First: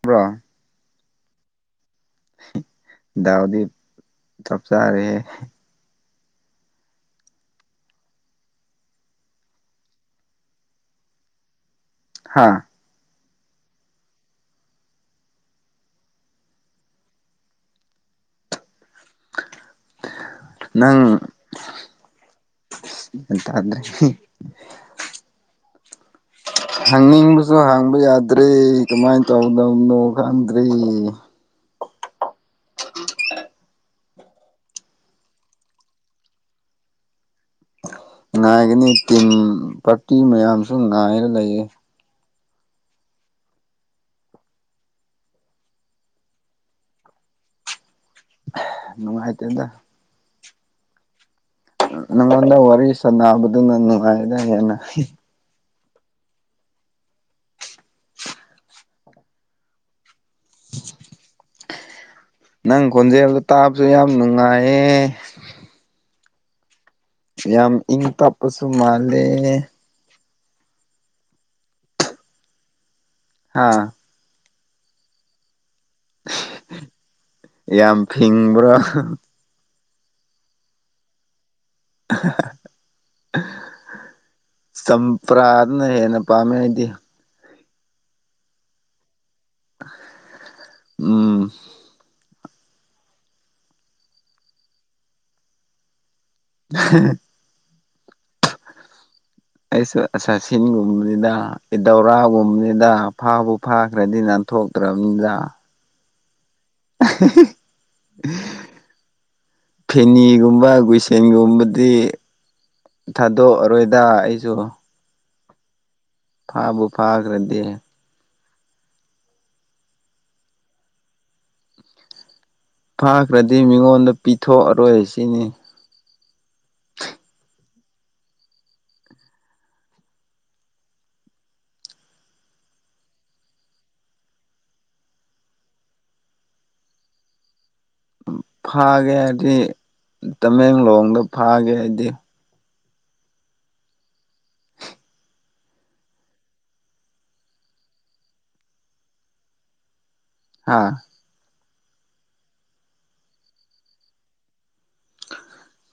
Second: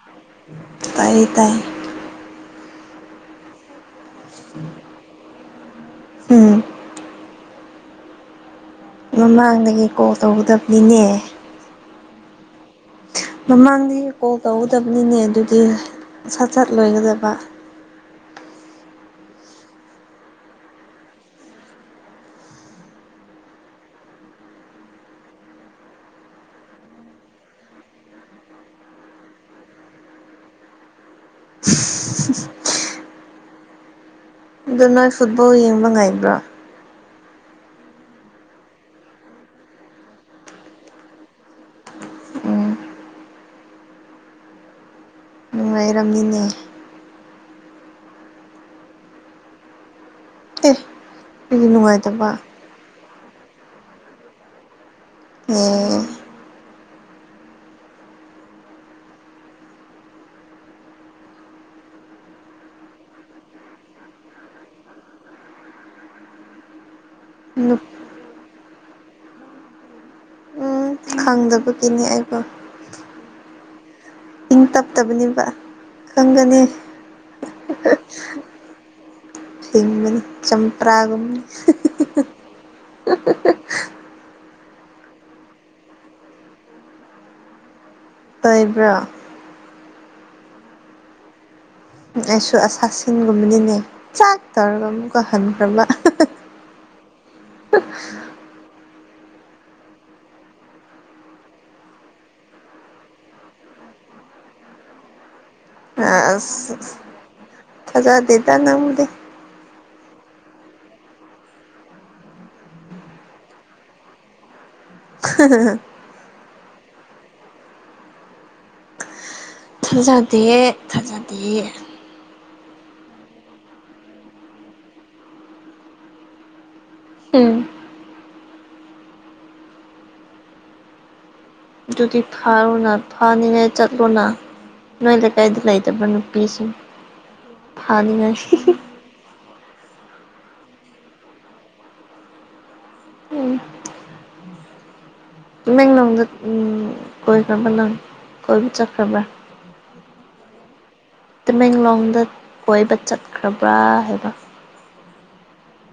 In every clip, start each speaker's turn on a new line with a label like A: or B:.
A: ꯄꯨ꯭ꯔꯥ
B: ꯇꯥꯏꯌꯦ ꯇꯥꯏꯌꯦ
A: ꯗꯥꯎꯗꯤ ꯆꯞ ꯆꯥꯔꯦ ꯍꯦ
B: ꯎꯝ ꯃꯃꯥꯡꯗꯒꯤ ꯀꯣꯜ ꯇꯧꯒꯗꯕꯅꯤꯅꯦ
A: ꯍꯥꯥ
B: ꯃꯃꯥꯡꯗꯒꯤ ꯀꯣꯜ ꯇꯧꯒꯗꯕꯅꯤꯅꯦ ꯑꯗꯨꯗꯤ ꯁꯠ ꯁꯠ ꯂꯣꯏꯒꯗꯕ
A: ꯅꯪ ꯒ꯭ꯌꯥꯟ ꯇꯥꯗ꯭ꯔꯦꯍꯦ ꯍꯪꯅꯤꯡꯕꯁꯨ ꯍꯥꯡꯕ ꯌꯥꯗ꯭ꯔꯔꯤ ꯀꯃꯥꯏꯅ ꯇꯧꯗꯧꯅꯣ ꯈꯪꯗ꯭ꯔꯦ
B: [inaudible]
A: [unintelligible]
B: ꯑꯗꯨ ꯅꯣꯏ ꯐꯨꯠꯕꯣꯜ ꯌꯦꯡꯕ ꯉꯥꯏꯕ꯭ꯔꯣ
A: ꯉꯥꯏꯒꯅꯤ ꯇꯤꯝ ꯄꯥꯔꯇꯤ ꯃꯌꯥꯝꯁꯨ ꯉꯥꯏꯔ ꯂꯩꯌꯦ
B: ꯎꯝ ꯅꯨꯡꯉꯥꯏꯔꯝꯃꯤꯅꯦ
A: ꯅꯨꯡꯉꯥꯏꯇꯗ
B: ꯠꯇꯦ
A: ꯅꯉꯣꯟꯗ ꯋꯥꯔꯤ ꯁꯥꯟꯅꯕꯗꯨꯅ ꯅꯨꯡꯉꯥꯏꯗ ꯍꯦꯟꯅ
B: ꯑꯣꯝ
A: ꯅꯪ ꯈꯣꯟꯖꯦꯜꯗ ꯇꯥꯕꯁꯨ ꯌꯥꯝ ꯅꯨꯡꯉꯥꯏꯌꯦ ꯌꯥꯝ ꯏꯪ ꯇꯞꯄꯁꯨ ꯃꯥꯜꯂꯦ
B: ꯈꯪꯗꯕꯒꯤꯅꯤ ꯑꯩꯕꯨꯣ
A: ꯍꯥꯥ
B: ꯏꯪ ꯇꯞꯇꯕꯅꯦꯕ ꯈꯪꯒꯅꯤ
A: ꯌꯥꯝ ꯐꯤꯡꯕ꯭ꯔꯣ
B: ꯁꯤꯡꯕꯅꯤ ꯆꯝꯄ꯭ꯔꯥꯒꯨꯝꯅꯤ
A: [inaudible] ꯆꯝꯄ꯭ꯔꯥꯅ ꯍꯦꯟꯅ ꯄꯥꯝꯃꯦ ꯑꯩꯗꯤ
B: ꯇꯥꯏꯕ꯭ꯔꯥ
A: ꯎꯝ
B: ꯑꯩꯁꯨ ꯑꯁꯥꯁꯟꯒꯨꯝꯕꯅꯤꯅꯦ ꯆꯥꯛ ꯇꯧꯔꯒ ꯑꯃꯨꯛꯀ ꯍꯟꯈ꯭ꯔꯕ
A: [inaudible]
B: [inaudible]
A: ꯑꯩꯁꯨ ꯑꯦꯁꯥꯁꯟꯒꯨꯝꯕꯅꯤꯗ ꯏꯗꯧꯔꯥꯒꯨꯝꯕꯅꯤꯗ ꯐꯥꯕꯨ ꯐꯥꯈ꯭ꯔꯗꯤ ꯅꯥ ꯊꯣꯛꯇ꯭ꯔꯕꯅꯤꯅ
B: ꯑ ꯑꯁ ꯊꯖꯥꯗꯗ ꯅꯗ
A: ꯐꯦꯅꯤꯒꯨꯝꯕ ꯒꯨꯏꯁꯦꯟꯒꯨꯝꯕꯗꯤ ꯊꯥꯗꯣꯛꯑꯔꯣꯏꯗ ꯑꯩꯁꯨ
B: [unintelligible]
A: ꯐꯥꯕꯨ ꯐꯥꯈ꯭ꯔꯗꯤ
B: ꯊꯥꯖꯗꯦ ꯊꯥꯖꯗꯦ
A: ꯐꯥꯈ꯭ꯔꯗꯤ ꯃꯤꯉꯣꯟꯗ ꯄꯤꯊꯣꯛꯑꯔꯣꯏ ꯁꯤꯅꯤ
B: ꯎꯝ ꯑꯗꯨꯒꯤ ꯐꯥꯔꯨꯅ ꯐꯥꯅꯤꯉꯥꯏ ꯆꯠꯂꯨꯅ ꯅꯣꯏ ꯂ ꯀ ꯏꯗ ꯂꯥꯏ ꯇꯕꯅ ꯄꯤꯁꯤ ꯐꯥꯅꯤ ꯉ
A: ꯐꯥꯒꯦ ꯍꯥꯏꯗꯤ ꯇꯃꯦꯡꯂꯣꯡꯗ ꯐꯥꯒꯦ ꯍꯥꯏꯗꯤ
B: ꯎꯝ ꯅ ꯅꯗ ꯎꯝ ꯀꯣꯏ ꯈꯕ ꯅꯪ ꯀꯣꯏ ꯆ꯭ꯔꯕ
A: ꯍꯥ
B: ꯇꯃꯦꯡꯂꯣꯡꯗ ꯀꯣꯏꯕ ꯆꯠꯈ꯭ꯔꯕ꯭ꯔꯥ ꯍꯥꯏꯕ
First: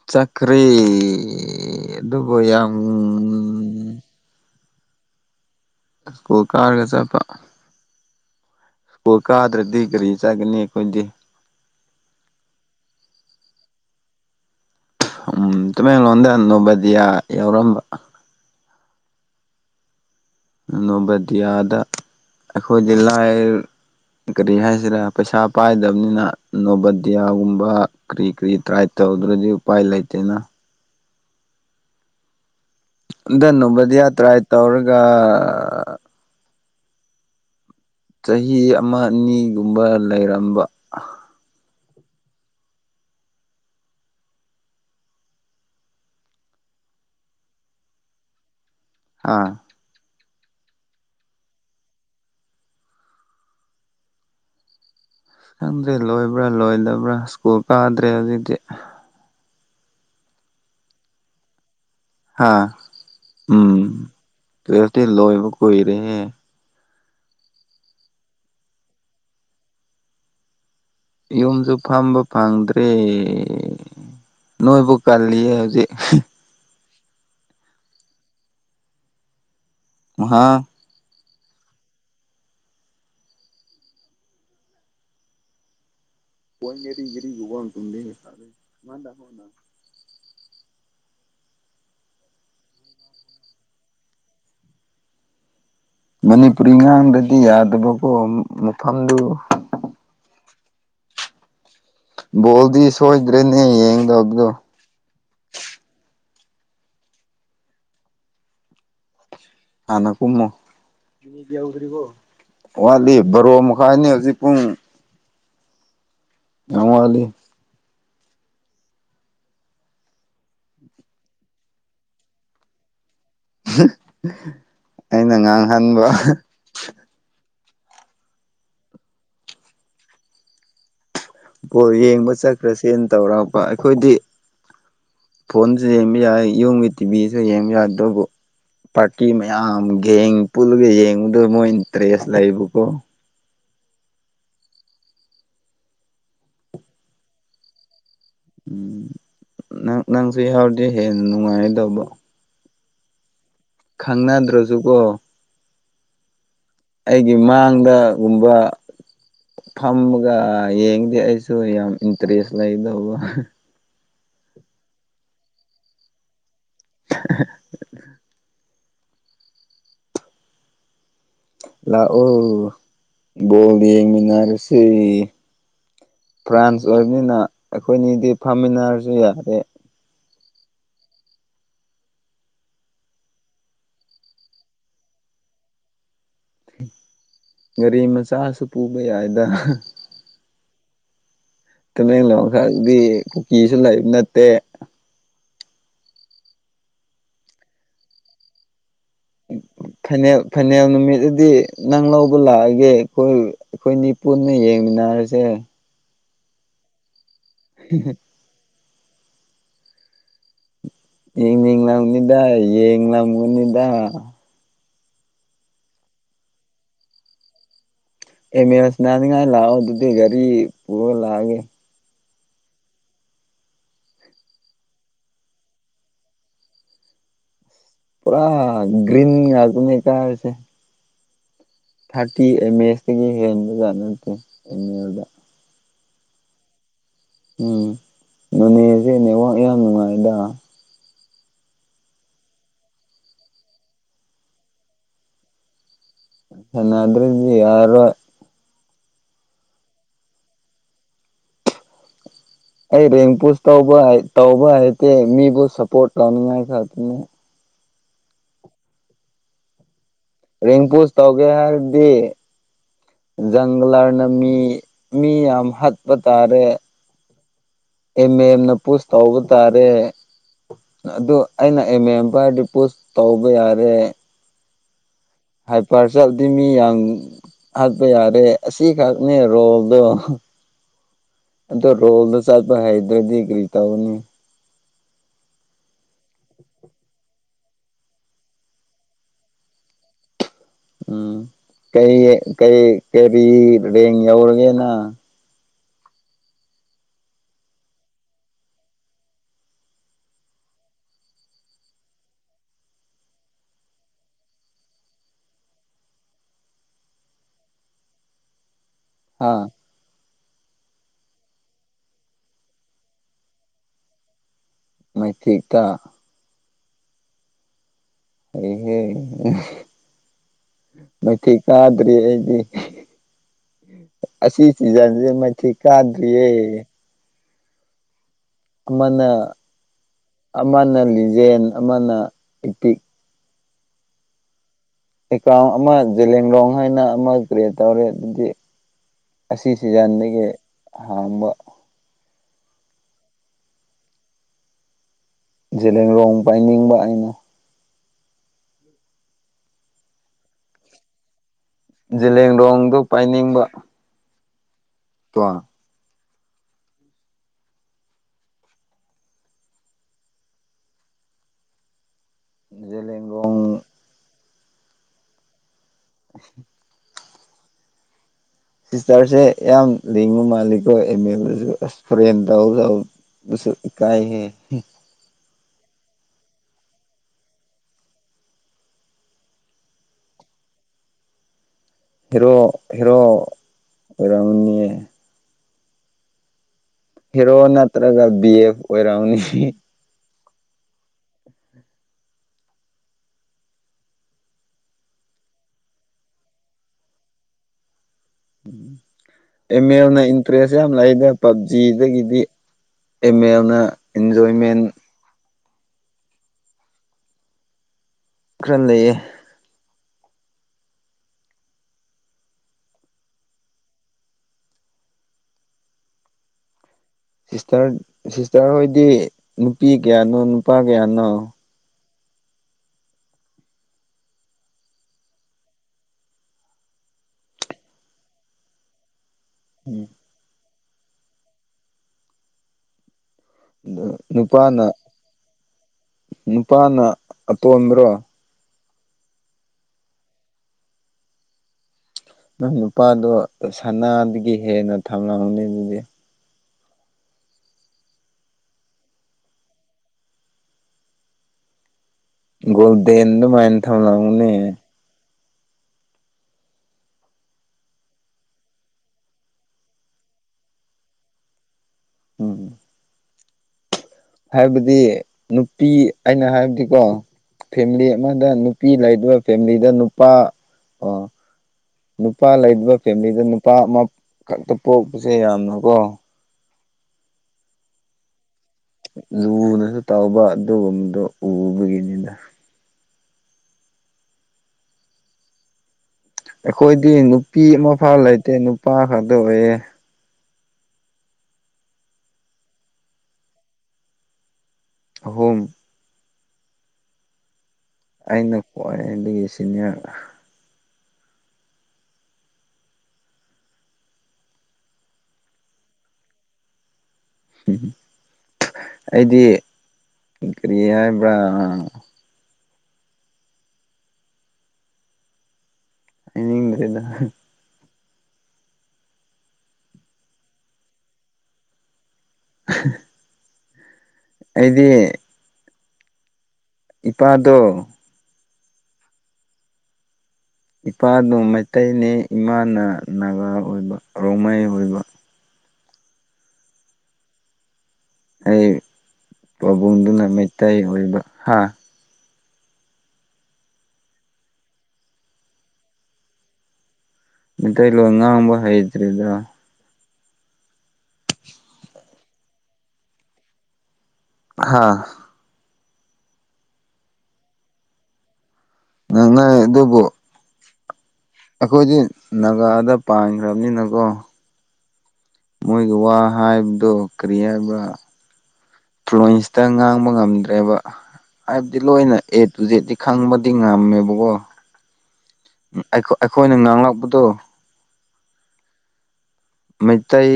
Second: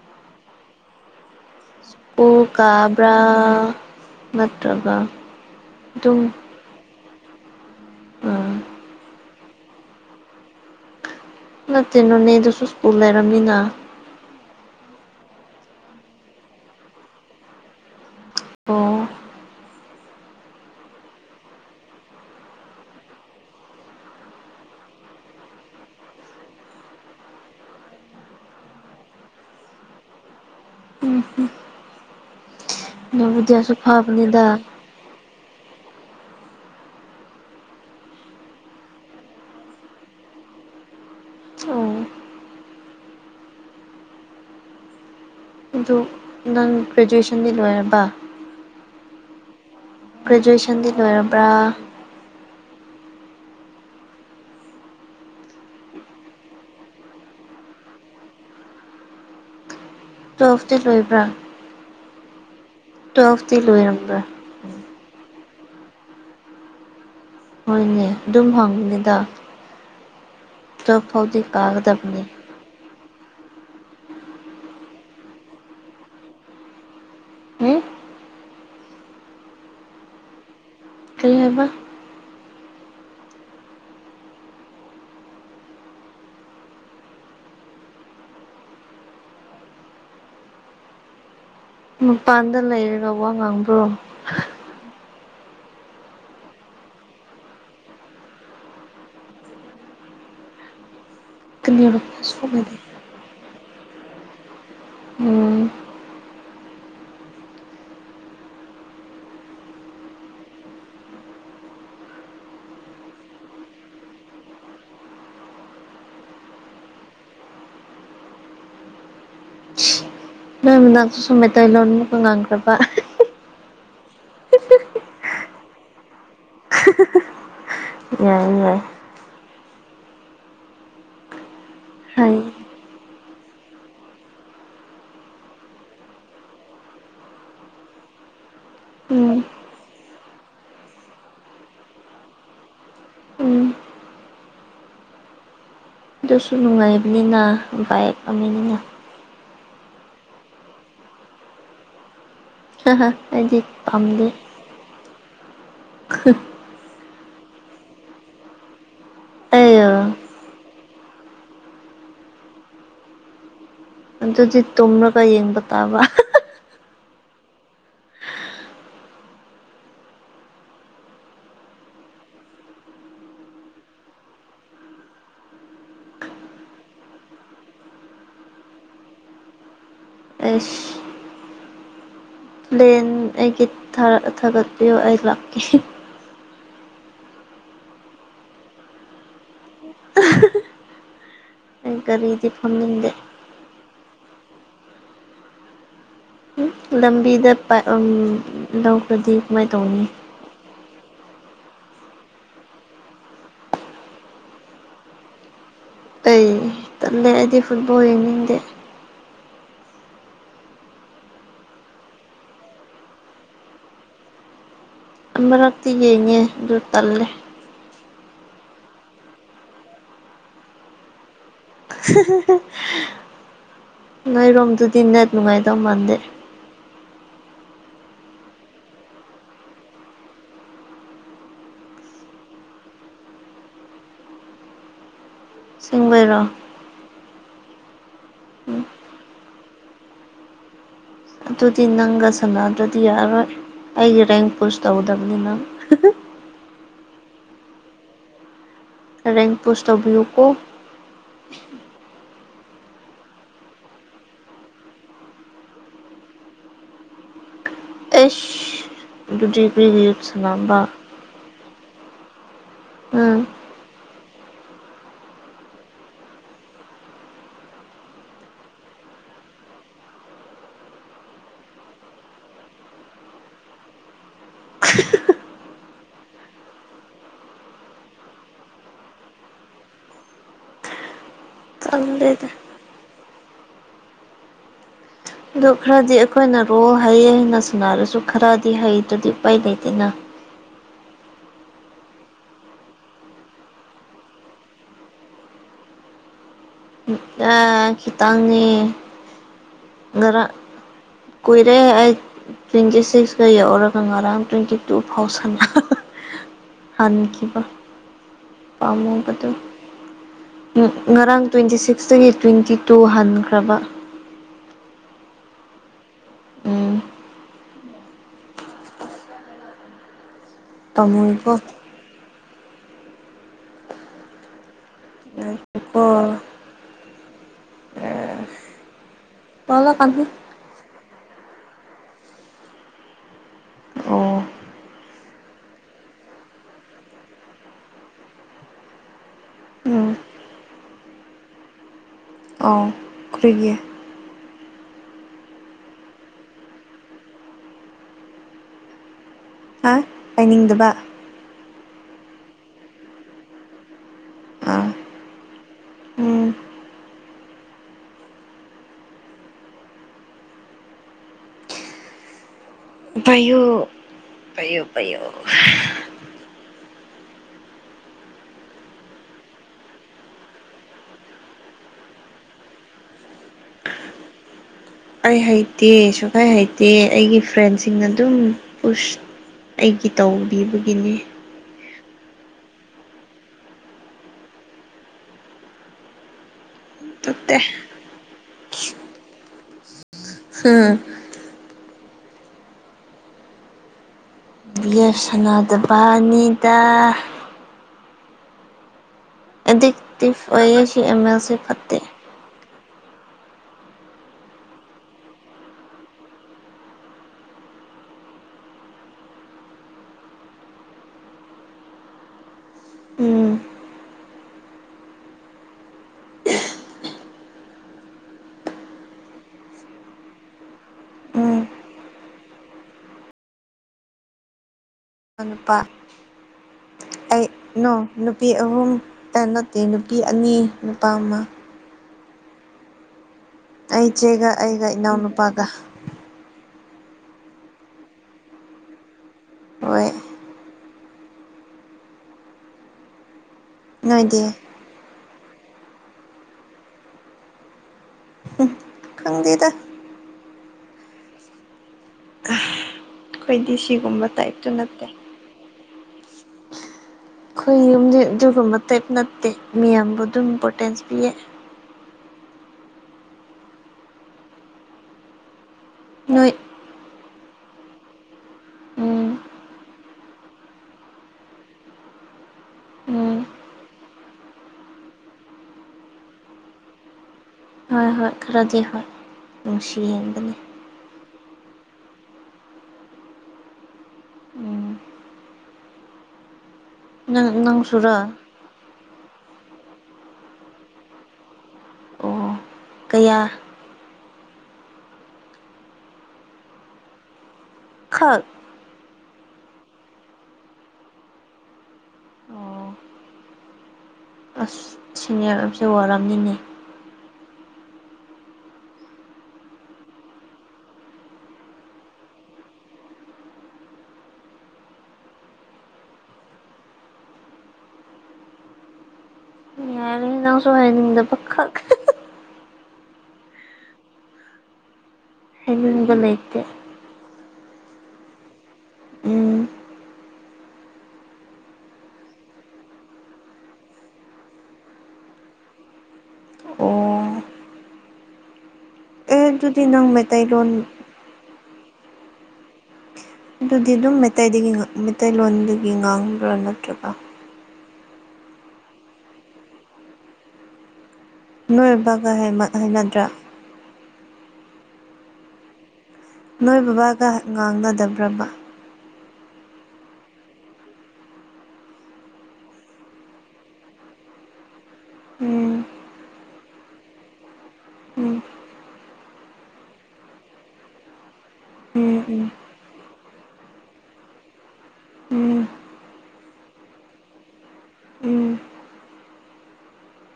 A: ꯆꯀꯔꯤ
B: ꯄꯨꯨ ꯀꯥꯕ꯭ꯔꯥ ꯅꯠꯇ꯭ꯔꯒ ꯑꯗꯨꯝ
A: ꯁ꯭ꯀꯨꯜ ꯀꯥꯔꯒ ꯆꯠꯄ
B: ꯑꯥ
A: ꯀꯣꯏ ꯀꯥꯗ꯭ꯔꯗꯤ ꯀꯔꯤ ꯆꯥꯒꯅꯤ ꯑꯩꯈꯣꯏꯗꯤ
B: ꯅ ꯇꯦꯅꯣꯅꯦ ꯑꯗꯨꯁꯨ ꯁꯀꯨꯜ ꯂꯩꯔꯝꯅꯤꯅ
A: ꯎꯝ ꯇꯨꯃꯦꯡꯂꯣꯗ ꯅꯣꯕꯗꯤꯌꯥ ꯌꯥꯎꯔꯝꯕ
B: ꯑꯣ
A: ꯅꯣꯚꯗꯤꯌꯥꯗ ꯑꯩꯈꯣꯏꯗꯤ ꯂꯥꯏ ꯀꯔꯤ ꯍꯥꯏꯁꯤꯔꯥ ꯄꯩꯁꯥ ꯄꯥꯏꯗꯕꯅꯤꯅ ꯅꯣꯕꯥꯗꯤꯌꯥꯒꯨꯝꯕ ꯀꯔꯤ ꯀꯔꯤ ꯇ꯭ꯔꯥꯏ ꯇꯧꯗ꯭ꯔꯗꯤ ꯎꯄꯥꯏ ꯂꯩꯇꯦꯅ
B: ꯎꯝ ꯎꯝ
A: ꯟꯅꯣꯕꯗꯤꯌꯥ ꯇ꯭ꯔꯥꯏ
B: ꯐꯥꯕꯅꯤꯗ
A: ꯇꯧꯔꯒ ꯆꯍꯤ ꯑꯃ ꯑꯅꯤꯒꯨꯝꯕ ꯂꯩꯔꯝꯕ
B: ꯑ ꯑꯗꯨ ꯅꯪ ꯒ꯭ꯔꯦꯖꯨꯋꯦꯁꯟꯗꯤ ꯂꯣꯏꯔꯕ
A: ꯑꯥ
B: ꯒ꯭ꯔꯦꯖꯨꯦꯁꯟꯗꯤ ꯂꯣꯏꯔꯕ꯭ꯔꯥ
A: ꯈꯪꯗ꯭ꯔꯦ ꯂꯣꯏꯕ꯭ꯔꯥ ꯂꯣꯏꯗꯕ꯭ꯔꯥ ꯁ꯭ꯀꯨꯜ ꯀꯥꯗ꯭ꯔꯦ ꯍꯧꯖꯤꯛꯇꯤ
B: ꯇꯨꯋꯦꯜꯐꯇꯤ ꯂꯣꯏꯕ꯭ꯔꯥ
A: ꯍꯥ
B: ꯇꯨꯋꯦꯜꯐꯇꯤ
A: ꯎꯝ
B: ꯂꯣꯏꯔꯕ꯭ꯔꯥ
A: ꯇꯨꯋꯦꯜꯐꯇꯤ ꯂꯣꯏꯕ ꯀꯨꯏꯔꯦꯍꯦ꯫
B: ꯍꯣꯏꯅꯦ ꯑꯗꯨꯝ ꯍꯪꯕꯅꯤꯗ ꯇꯨꯋꯦꯜꯐ ꯐꯥꯎꯗꯤ
A: ꯌꯨꯝꯁꯨ ꯐꯝꯕ
B: ꯀꯥꯒꯗꯕꯅꯤ
A: ꯐꯪꯗꯦ ꯑꯦ ꯅꯣꯏꯕꯨ ꯀꯜꯂꯤꯌꯥ ꯍꯧꯖꯤꯛ
B: ꯍꯦ
A: [unintelligible]
B: ꯀꯩ ꯍꯥꯏꯕ
A: [inaudible]
B: ꯃꯄꯥꯟꯗ ꯂꯩꯔꯒ ꯋꯥ ꯉꯥꯡꯕ꯭ꯔꯣ꯫
A: ꯃꯅꯤꯄꯨꯔꯤ ꯉꯉꯥꯡꯗꯗꯤ ꯌꯥꯗꯕꯀꯣ ꯃꯐꯝꯗꯨ
B: ꯀꯅꯤ
A: ꯕꯣꯜꯗꯤ ꯁꯣꯏꯗ꯭ꯔꯦꯅꯦ ꯌꯦꯡꯗꯕꯗꯣ
B: ꯎꯝ
A: ꯍꯥꯟꯅ ꯀꯨꯝꯃꯣ ꯋꯥꯠꯂꯤ ꯕꯣꯔꯣ ꯃꯈꯥꯏꯅꯤ ꯍꯧꯖꯤꯛ ꯄꯨꯡ ꯌꯥꯃ
B: ꯅꯣꯏ ꯃꯅꯥꯛꯛꯇ ꯁꯨꯝ ꯃꯩꯇꯩꯧ ꯂꯣꯟ ꯉꯥꯡꯈ꯭ꯔꯕ
A: ꯑꯩꯅ ꯉꯥꯡꯍꯟꯕ꯫
B: [unintelligible]
A: ꯑꯣ
B: ꯍꯥꯏ
A: ꯌꯦꯡꯕ ꯆꯠꯈ꯭ꯔꯁꯦꯅ ꯇꯧꯔꯛꯄ ꯑꯩꯈꯣꯏꯗꯤ ꯐꯣꯟꯁꯦ ꯌꯦꯡꯕ ꯌꯥꯏ ꯌꯨꯝꯒꯤ ꯇꯤꯚꯤꯁꯨ ꯌꯦꯡꯕ ꯌꯥꯏ ꯑꯗꯨꯕꯨ ꯄꯥꯔꯇꯤ
B: ꯎꯝ
A: ꯃꯌꯥꯝ ꯒꯦꯡ ꯄꯨꯜꯂꯒ ꯌꯦꯡꯕꯗꯨ ꯃꯣꯏ ꯏꯟꯇꯔꯦꯁ ꯂꯩꯕꯀꯣ
B: ꯎꯝ ꯑꯗꯨꯁꯨ ꯅꯨꯡꯉꯥꯏꯕꯅꯤꯅ ꯕꯥꯏꯛ ꯑꯃꯅꯤꯅ
A: ꯎꯝ ꯅꯪ ꯅꯪ ꯁꯨ ꯌꯥꯎꯔꯗꯤ ꯍꯦꯟꯅ ꯅꯨꯡꯉꯥꯏꯗꯧꯕ
B: ꯍꯥ ꯍꯥ ꯑꯩꯗꯤ ꯄꯥꯝꯗꯦ
A: ꯈꯪꯅꯗ꯭ꯔꯁꯨꯒꯣ ꯑꯩꯒꯤ ꯃꯥꯡꯗꯒꯨꯝꯕ
B: ꯑꯩ
A: ꯐꯝꯃꯒ ꯌꯦꯡꯗꯦ ꯑꯩꯁꯨ ꯌꯥꯝ ꯏꯟꯇꯔꯦꯁ ꯂꯩꯗꯧꯕ
B: ꯑꯗꯨꯗꯤ ꯇꯨꯝꯔꯒ ꯌꯦꯡꯕ ꯇꯥꯕ
A: [unintelligible] ꯂꯥꯛꯑꯣ ꯕꯣꯜ ꯌꯦꯡꯃꯤꯟꯅꯔꯁꯤ ꯐ꯭ꯔꯥꯟꯁ ꯑꯣꯏꯕꯅꯤꯅ ꯑꯩꯈꯣꯏꯅꯤꯗꯤ ꯐꯥꯃꯤꯟꯅꯔꯁꯨ ꯌꯥꯔꯦ꯫
B: ꯑꯩꯁ ꯄ꯭ꯂꯦꯟ ꯑꯩꯒꯤ ꯊꯥ ꯊꯥꯒꯠꯄꯤꯌꯣ ꯑꯩ ꯂꯥꯛꯀꯦ
A: ꯒꯥꯔꯤ ꯃꯆꯥꯁꯨ ꯄꯨꯕ ꯌꯥꯏꯗ
B: ꯑꯩ ꯒꯥꯔꯤꯗꯤ
A: ꯇꯃꯦꯡꯂꯣꯡꯗꯗꯤ
B: ꯐꯝꯅꯤꯡꯗꯦ
A: ꯀꯨꯀꯤꯁꯨ ꯂꯩꯕ ꯅꯠꯇꯦ
B: ꯂꯝꯕꯤꯗ [unintelligible] ꯂꯧꯈꯔꯗꯤ ꯀꯃꯥꯏꯅ ꯇꯧꯅꯤ
A: ꯐꯥꯏꯅꯦꯜ ꯐꯥꯏꯅꯦꯜ ꯅꯨꯃꯤꯠꯗꯗꯤ ꯅꯪ ꯂꯧꯕ ꯂꯥꯛꯑꯒꯦ ꯑꯈꯣꯏ ꯑꯩꯈꯣꯏꯅꯤ ꯄꯨꯟꯅ ꯌꯦꯡꯃꯤꯟꯅꯔꯁꯦ
B: ꯑꯩ ꯇꯜꯂꯦ ꯑꯩꯗꯤ ꯐꯨꯠꯕꯣꯜ ꯌꯦꯅꯤꯡꯗꯦ
A: ꯌꯦꯡꯅꯤꯡ ꯂꯝꯅꯤꯗ ꯌꯦꯡ ꯂꯝꯒꯅꯤꯗ
B: ꯑꯃꯔꯛꯇꯤ ꯌꯦꯡꯉꯦ ꯑꯗꯨ ꯇꯜꯂꯦ
A: ꯑꯦ ꯃꯦꯜ ꯁꯅꯥꯅꯤꯡꯉꯥꯏ ꯂꯥꯛꯑꯣ ꯑꯗꯨꯗꯤ ꯒꯥꯔꯤ ꯄꯨꯔꯒ ꯂꯥꯛꯑꯒꯦ꯫
B: ꯅꯣꯏ ꯔꯣꯝꯗꯨꯗꯤ ꯅꯦꯠ ꯅꯨꯡꯉꯥꯏ ꯗꯧ ꯃꯥꯟꯗꯦ
A: ꯄꯨꯔꯥ ꯒꯔꯤꯟ ꯉꯥꯛꯇꯅꯤ ꯆꯥꯔꯤꯁꯦ ꯊꯥꯔꯇꯤ ꯑꯦꯝ ꯑꯦꯁꯇꯒꯤ ꯍꯦꯟꯕꯖꯥꯠ ꯅꯠꯇꯦ ꯑꯦꯅꯨꯌꯦꯜꯗ
B: ꯑꯁꯦꯡꯕꯩꯔꯣ
A: ꯎꯝ ꯅꯣꯅꯦꯖꯦ ꯅꯦꯋꯥꯛ ꯌꯥꯝ ꯅꯨꯡꯉꯥꯏꯗ
B: ꯑꯗꯨꯗꯤ ꯅꯪꯒ ꯁꯅꯗꯔꯗꯤ ꯌꯥꯔꯣꯏ ꯑꯩꯒꯤ ꯔꯦꯡ ꯄꯨꯁ ꯇꯧꯗꯕꯅꯤ ꯅꯪ
A: ꯁꯥꯅꯗ꯭ꯔꯗꯤ ꯌꯥꯔꯔꯣꯏ꯫
B: ꯔꯦꯡ ꯄꯨꯁ ꯇꯧꯕꯤꯌꯨꯀꯣ꯫
A: ꯑꯩ ꯔꯦꯡꯄꯨꯁ ꯇꯧꯕ ꯇꯧꯕ ꯍꯥꯏꯇꯦ ꯃꯤꯕꯨ ꯁꯞꯄꯣꯔꯠ ꯇꯧꯅꯤꯡꯉꯥꯏ ꯈꯛꯇꯅꯦ
B: ꯑꯦꯁ ꯗꯨꯗꯤ ꯀ꯭ꯔꯤꯒꯤ꯫
A: ꯔꯦꯡ ꯄꯨꯁ ꯇꯧꯒꯦ ꯍꯥꯏꯔꯗꯤ
B: ꯎꯝ
A: ꯖꯪꯒ꯭ꯂꯔꯅ ꯃꯤ ꯃꯤ ꯌꯥꯝ ꯍꯥꯠꯄ ꯇꯥꯔꯦ ꯑꯦꯝ ꯑꯦꯝꯅ ꯄꯨꯁ ꯇꯧꯕ ꯇꯥꯔꯦ ꯑꯗꯨ ꯑꯩꯅ ꯑꯦꯝ ꯑꯦꯝ ꯄꯥꯏꯔꯗꯤ ꯄꯨꯁ ꯇꯧꯕ ꯌꯥꯔꯦ ꯍꯥꯏ ꯄꯔ ꯆꯠꯂꯗꯤ ꯃꯤ ꯌꯥꯡ ꯍꯥꯠꯄ ꯌꯥꯔꯦ ꯑꯁꯤꯈꯛꯅꯦ ꯔꯣꯜꯗꯣ ꯑꯗꯣ ꯔꯣꯜꯗꯣ
B: ꯈꯪꯗꯦꯗ
A: ꯆꯠꯄ ꯍꯥꯏꯗ꯭ꯔꯗꯤ ꯀꯔꯤ ꯇꯧꯅꯤ
B: ꯑꯗꯨ ꯈꯔꯗꯤ ꯑꯩꯈꯣꯏꯅ ꯔꯣꯜ ꯍꯩꯌꯦ ꯍꯥꯏꯅ ꯁꯥꯟꯅꯔꯁꯨ ꯈꯔꯗꯤ ꯍꯩꯇꯔꯗꯤ ꯎꯄꯥꯏ ꯂꯩꯇꯦꯅ꯫
A: ꯎꯝ ꯀꯩ ꯀꯩ ꯀꯔꯤ ꯔꯦꯡ ꯌꯧꯔꯒꯦ ꯅꯥ
B: ꯑꯥ ꯈꯤꯇꯪꯅꯤ ꯉꯥꯔꯥꯡ ꯀꯨꯏꯔꯦ ꯑꯩ꯫ ꯇ꯭ꯋꯦꯟꯇꯤ ꯁꯤꯛꯁꯀ ꯌꯧꯔꯒ ꯉꯔꯥꯡ ꯇ꯭ꯋꯦꯟꯇꯤ ꯇꯨ ꯐꯥꯎ ꯁꯟꯅ ꯍꯈꯤꯕ ꯄꯥꯝꯃꯨꯕꯗꯨ꯫
A: ꯍꯥ
B: ꯉꯔꯥꯡ ꯇ꯭ꯋꯦꯟꯇꯤ ꯁꯤꯛꯁꯇꯒꯤ ꯇ꯭ꯋꯦꯟꯇꯤ ꯇꯨ ꯍꯟꯈ꯭ꯔꯕ꯫
A: ꯃꯥꯏꯊꯤꯛꯇ
B: ꯎꯝ
A: ꯍꯩꯍꯦ
B: ꯄꯥꯝꯃꯨꯏꯀꯣ
A: ꯃꯤꯊꯤꯛ ꯀꯥ ꯀꯥꯗ꯭ꯔꯤ ꯑꯩꯗꯤ ꯑꯁꯤ ꯁꯤꯖꯟꯁꯦ ꯃꯊꯤꯛ
B: ꯉꯥꯏꯈꯣꯀꯣ
A: ꯀꯥꯗ꯭ꯔꯤꯌꯦ ꯑꯃꯅ
B: [unintelligible]
A: ꯑꯃꯅ ꯂꯤꯖꯦꯟ ꯑꯃꯅ ꯏꯄꯤꯛ
B: ꯑꯣ
A: ꯑꯦꯀꯥꯎꯟ ꯑꯃ ꯖꯦꯂꯦꯡꯔꯣꯡ ꯍꯥꯏꯅ ꯑꯃ ꯀ꯭ꯔꯤꯌꯦꯠ ꯇꯧꯔꯦ ꯑꯗꯨꯗꯤ ꯑꯁꯤ
B: ꯎꯝ
A: ꯁꯤꯖꯟꯗꯒꯤ ꯍꯥꯡꯕ
B: ꯑꯥꯎ ꯈ꯭ꯔꯤꯒꯤ
A: ꯖꯦꯂꯦꯡꯔꯣꯡ ꯄꯥꯏꯅꯤꯡꯕ ꯑꯩꯅ
B: ꯍꯥ ꯄꯥꯏꯅꯤꯡꯗꯕ
A: ꯖꯦꯂꯦꯡꯗꯣꯡꯗꯨ ꯄꯥꯏꯅꯤꯡꯕ
B: ꯑꯥ
A: [unintelligible]
B: ꯎꯝ
A: ꯖꯦꯂꯦꯡꯔꯣꯡ
B: ꯄꯥꯏꯌꯨ ꯄꯩꯌꯣ ꯄꯩꯌꯣ
A: [inaudible] ꯁꯤꯁꯇꯔꯁꯦ ꯌꯥꯝ ꯂꯤꯡꯕ ꯃꯥꯜꯂꯤꯀꯣ ꯑꯦꯝ ꯑꯦꯗꯁꯨ ꯑꯁ ꯐꯣꯔꯦꯟ ꯇꯧ ꯇꯧ ꯕꯨꯁꯨ ꯏꯀꯥꯏ ꯍꯦ
B: ꯑꯩ ꯍꯩꯇꯦ ꯁꯨꯛꯍꯩ ꯍꯩꯇꯦ ꯑꯩꯒꯤ ꯐ꯭ꯔꯦꯟꯁꯤꯡꯅ ꯑꯗꯨꯝ ꯄꯨꯁ ꯑꯩꯒꯤ ꯇꯧꯕꯤꯕꯒꯤꯅꯤ
A: ꯍꯔꯣ ꯍꯔꯣ ꯑꯣꯏꯔꯟꯅꯤ
B: ꯇꯠꯇꯦ
A: ꯍꯤꯔꯣ ꯅꯠꯇ꯭ꯔꯒ ꯕꯤ ꯑꯦꯐ ꯑꯣꯏꯔꯝꯅꯤ
B: [unintelligible] ꯕꯤꯌꯦꯐ ꯁꯅꯥꯗꯕꯅꯤꯗ
A: ꯎꯝ ꯑꯦꯝ ꯑꯦꯜꯅ
B: ꯑꯦꯗꯤꯛꯇꯤꯞ
A: ꯏꯟꯇꯔꯦꯁ
B: ꯑꯣꯏꯌꯦ
A: ꯌꯥꯝ
B: ꯁꯤ ꯑꯦꯝ
A: ꯂꯩꯗ
B: ꯑꯦꯜꯁꯦ ꯐꯠꯇꯦ
A: ꯄꯞꯖꯤꯗꯒꯤꯗꯤ ꯑꯦꯝ ꯑꯦꯜꯅ ꯏꯟꯖꯣꯏꯃꯦꯟ ꯈꯔ ꯂꯩꯌꯦ
B: ꯎꯝ
A: ꯁꯤꯁꯇꯔ ꯁꯤꯁꯇꯔ ꯍꯣꯏꯗꯤ ꯅꯨꯄꯤ ꯀꯌꯥꯅꯣ ꯅꯨꯄꯥ ꯀꯌꯥꯅꯣ
B: ꯎꯝ ꯅꯨꯄꯥ ꯑꯩꯩ ꯅꯣ ꯅꯨꯄꯤ ꯑꯍꯨꯝꯇ ꯅꯠꯇꯦ ꯅꯨꯄꯤ ꯑꯅꯤ ꯅꯨꯄꯥ ꯑꯃ ꯑꯩ ꯏꯆꯦꯒ
A: ꯅꯨꯄꯥꯅ
B: ꯑꯩꯒ ꯏꯅꯥꯎꯅꯨꯄꯥꯒ
A: ꯅꯨꯄꯥꯅ ꯑꯇꯣꯟꯕ꯭ꯔꯣ
B: ꯍꯣꯏ
A: ꯅꯪ ꯅꯨꯄꯥꯗꯣ
B: ꯅꯣꯏꯗꯤ
A: ꯁꯅꯥꯗꯒꯤ ꯍꯦꯟꯅ ꯊꯝꯂꯝꯅꯤ ꯑꯗꯨꯗꯤ
B: ꯈꯪꯗꯦꯗ
A: ꯒꯣꯜꯗꯦꯟ ꯑꯗꯨ
B: ꯑꯩꯈꯣꯏꯗꯤ
A: ꯃꯥꯏꯅ
B: ꯁꯤꯒꯨꯝꯕ
A: ꯊꯝꯂꯝꯒꯅꯤ
B: ꯇꯥꯏꯞꯇꯨ ꯅꯠꯇꯦ ꯑꯩꯈꯣꯏ ꯌꯨꯝꯗꯤ ꯑꯗꯨꯒꯨꯝꯕ ꯇꯥꯏꯞ ꯅꯠꯇꯦ ꯃꯤꯌꯥꯝꯕ ꯑꯗꯨꯝ ꯏꯝꯄꯣꯔꯇꯦꯟꯁ ꯄꯤꯌꯦ
A: ꯎꯝ ꯍꯥꯏꯕꯗꯤ ꯅꯨꯄꯤ ꯑꯩꯅ
B: ꯅꯣꯏ
A: ꯍꯥꯏꯕꯗꯤ ꯀꯣ ꯐꯦꯃꯤꯂꯤ ꯑꯃꯗ ꯅꯨꯄꯤ ꯂꯩꯕ
B: ꯎꯝ
A: ꯐꯦꯃꯤꯂꯤꯗ ꯅꯨꯄꯥ ꯑꯣ ꯅꯨꯄꯥ ꯂꯩꯕ
B: ꯎꯝ
A: ꯐꯦꯃꯤꯂꯤꯗ ꯅꯨꯄꯥ ꯑꯃꯈꯛꯇ ꯄꯣꯛꯄꯁꯦ ꯌꯥꯝꯅꯀꯣ
B: ꯍꯣꯏ ꯍꯣꯏ ꯈꯔꯗꯤ ꯍꯣꯏ
A: ꯂꯨꯅꯁꯨ
B: ꯅꯨꯡꯁꯤ
A: ꯇꯥꯎꯕ
B: ꯍꯦꯟꯕꯅꯤ
A: ꯑꯗꯨꯒꯨꯝꯕꯗꯣ ꯎꯕꯒꯤꯅꯤꯗ
B: ꯎꯝ
A: ꯑꯩꯈꯣꯏꯗꯤ
B: ꯅꯪ
A: ꯅꯨꯄꯤ
B: ꯅꯪꯁꯨꯔꯣ
A: ꯑꯃꯐꯥꯎ ꯂꯩꯇꯦ ꯅꯨꯄꯥ ꯈꯛꯇ ꯑꯣꯏꯌꯦ
B: ꯑꯣ ꯀꯌꯥ
A: ꯑꯍꯨꯝ
B: ꯈꯛ
A: ꯑꯩꯅ ꯈ꯭ꯋꯥꯏꯗꯒꯤ ꯁꯤꯅꯤꯌꯔ
B: ꯑꯣ ꯑꯁ ꯁꯤꯅꯤꯌꯔ ꯑꯣꯏꯕꯁꯦ ꯋꯥꯔꯝꯅꯤꯅꯦ
A: ꯎꯝ ꯑꯩꯗꯤ ꯀꯔꯤ ꯍꯥꯏꯕ꯭ꯔꯥ ꯍꯥꯏꯅꯤꯡꯗ꯭ꯔꯦꯗ
B: ꯌꯥꯔꯦ ꯅꯪꯁꯨ ꯍꯥꯏꯅꯤꯡꯗꯕ ꯈꯛ
A: [unintelligible] ꯑꯩꯗꯤ
B: ꯍꯥꯏꯅꯤꯡꯕ ꯂꯩꯇꯦ
A: ꯏꯄꯥꯗꯣ
B: ꯎꯝ
A: ꯏꯄꯥꯗꫭ ꯃꯩꯇꯩꯅꯦ ꯏꯃꯥꯅ ꯅꯥꯒꯥ ꯑꯣꯏꯕ ꯔꯣꯡꯃꯩ ꯑꯣꯏꯕ
B: ꯑꯣ
A: ꯑꯩ
B: ꯑꯦ ꯑꯗꯨꯗꯤ ꯅꯪ
A: ꯄꯥꯕꯨꯡꯗꯨꯅ
B: ꯃꯩꯇꯩꯂꯣꯟ
A: ꯃꯩꯇꯩ ꯑꯣꯏꯕ ꯍꯥ
B: ꯑꯗꯨꯗꯤ ꯑꯗꯨꯝ ꯃꯩꯇꯩꯗꯒꯤ ꯃꯩꯇꯩꯂꯣꯟꯗꯒꯤ ꯉꯥꯡꯕ꯭ꯔꯥ ꯅꯠꯇ꯭ꯔꯒ
A: ꯃꯇꯩ ꯂꯣꯟ ꯉꯥꯡꯕ ꯍꯩꯇ꯭ꯔꯤꯗ
B: ꯅꯣꯏꯕꯒ ꯍꯩꯃꯟ ꯍꯩꯅꯗ꯭ꯔꯥ
A: ꯍꯥꯥ
B: ꯅꯣꯏ ꯕꯕꯥꯒ ꯉꯥꯡꯅꯗꯕ꯭ꯔꯕ
A: ꯉꯥꯡꯅꯩ ꯑꯗꯨꯕꯨ ꯑꯩꯈꯣꯏꯗꯤ ꯅꯥꯒꯥꯗ ꯄꯥꯟꯈ꯭ꯔꯕꯅꯤꯅꯀꯣ
B: ꯎꯝ
A: ꯃꯣꯏꯒꯤ ꯋꯥ ꯍꯥꯏꯕꯗꯨ ꯀꯔꯤ ꯍꯥꯏꯕ꯭ꯔꯥ
B: ꯎꯝ
A: ꯇꯔꯨꯏꯟꯁꯇ ꯉꯥꯡꯕ ꯉꯝꯗ꯭ꯔꯦꯕ ꯍꯥꯏꯕꯗꯤ
B: ꯎꯝ
A: ꯂꯣꯏꯅ ꯑꯦ
B: ꯎꯝ
A: ꯇꯨ ꯖꯦ ꯇꯤ ꯈꯪꯕꯗꯤ ꯉꯝꯃꯦꯕꯀꯣ
B: ꯎꯝ
A: ꯑꯩꯈꯣꯏ ꯑꯩꯈꫭꯏꯅ ꯉꯥꯡꯂꯛꯄꯗꯣ
B: ꯎꯝ
A: ꯃꯩꯇꯩ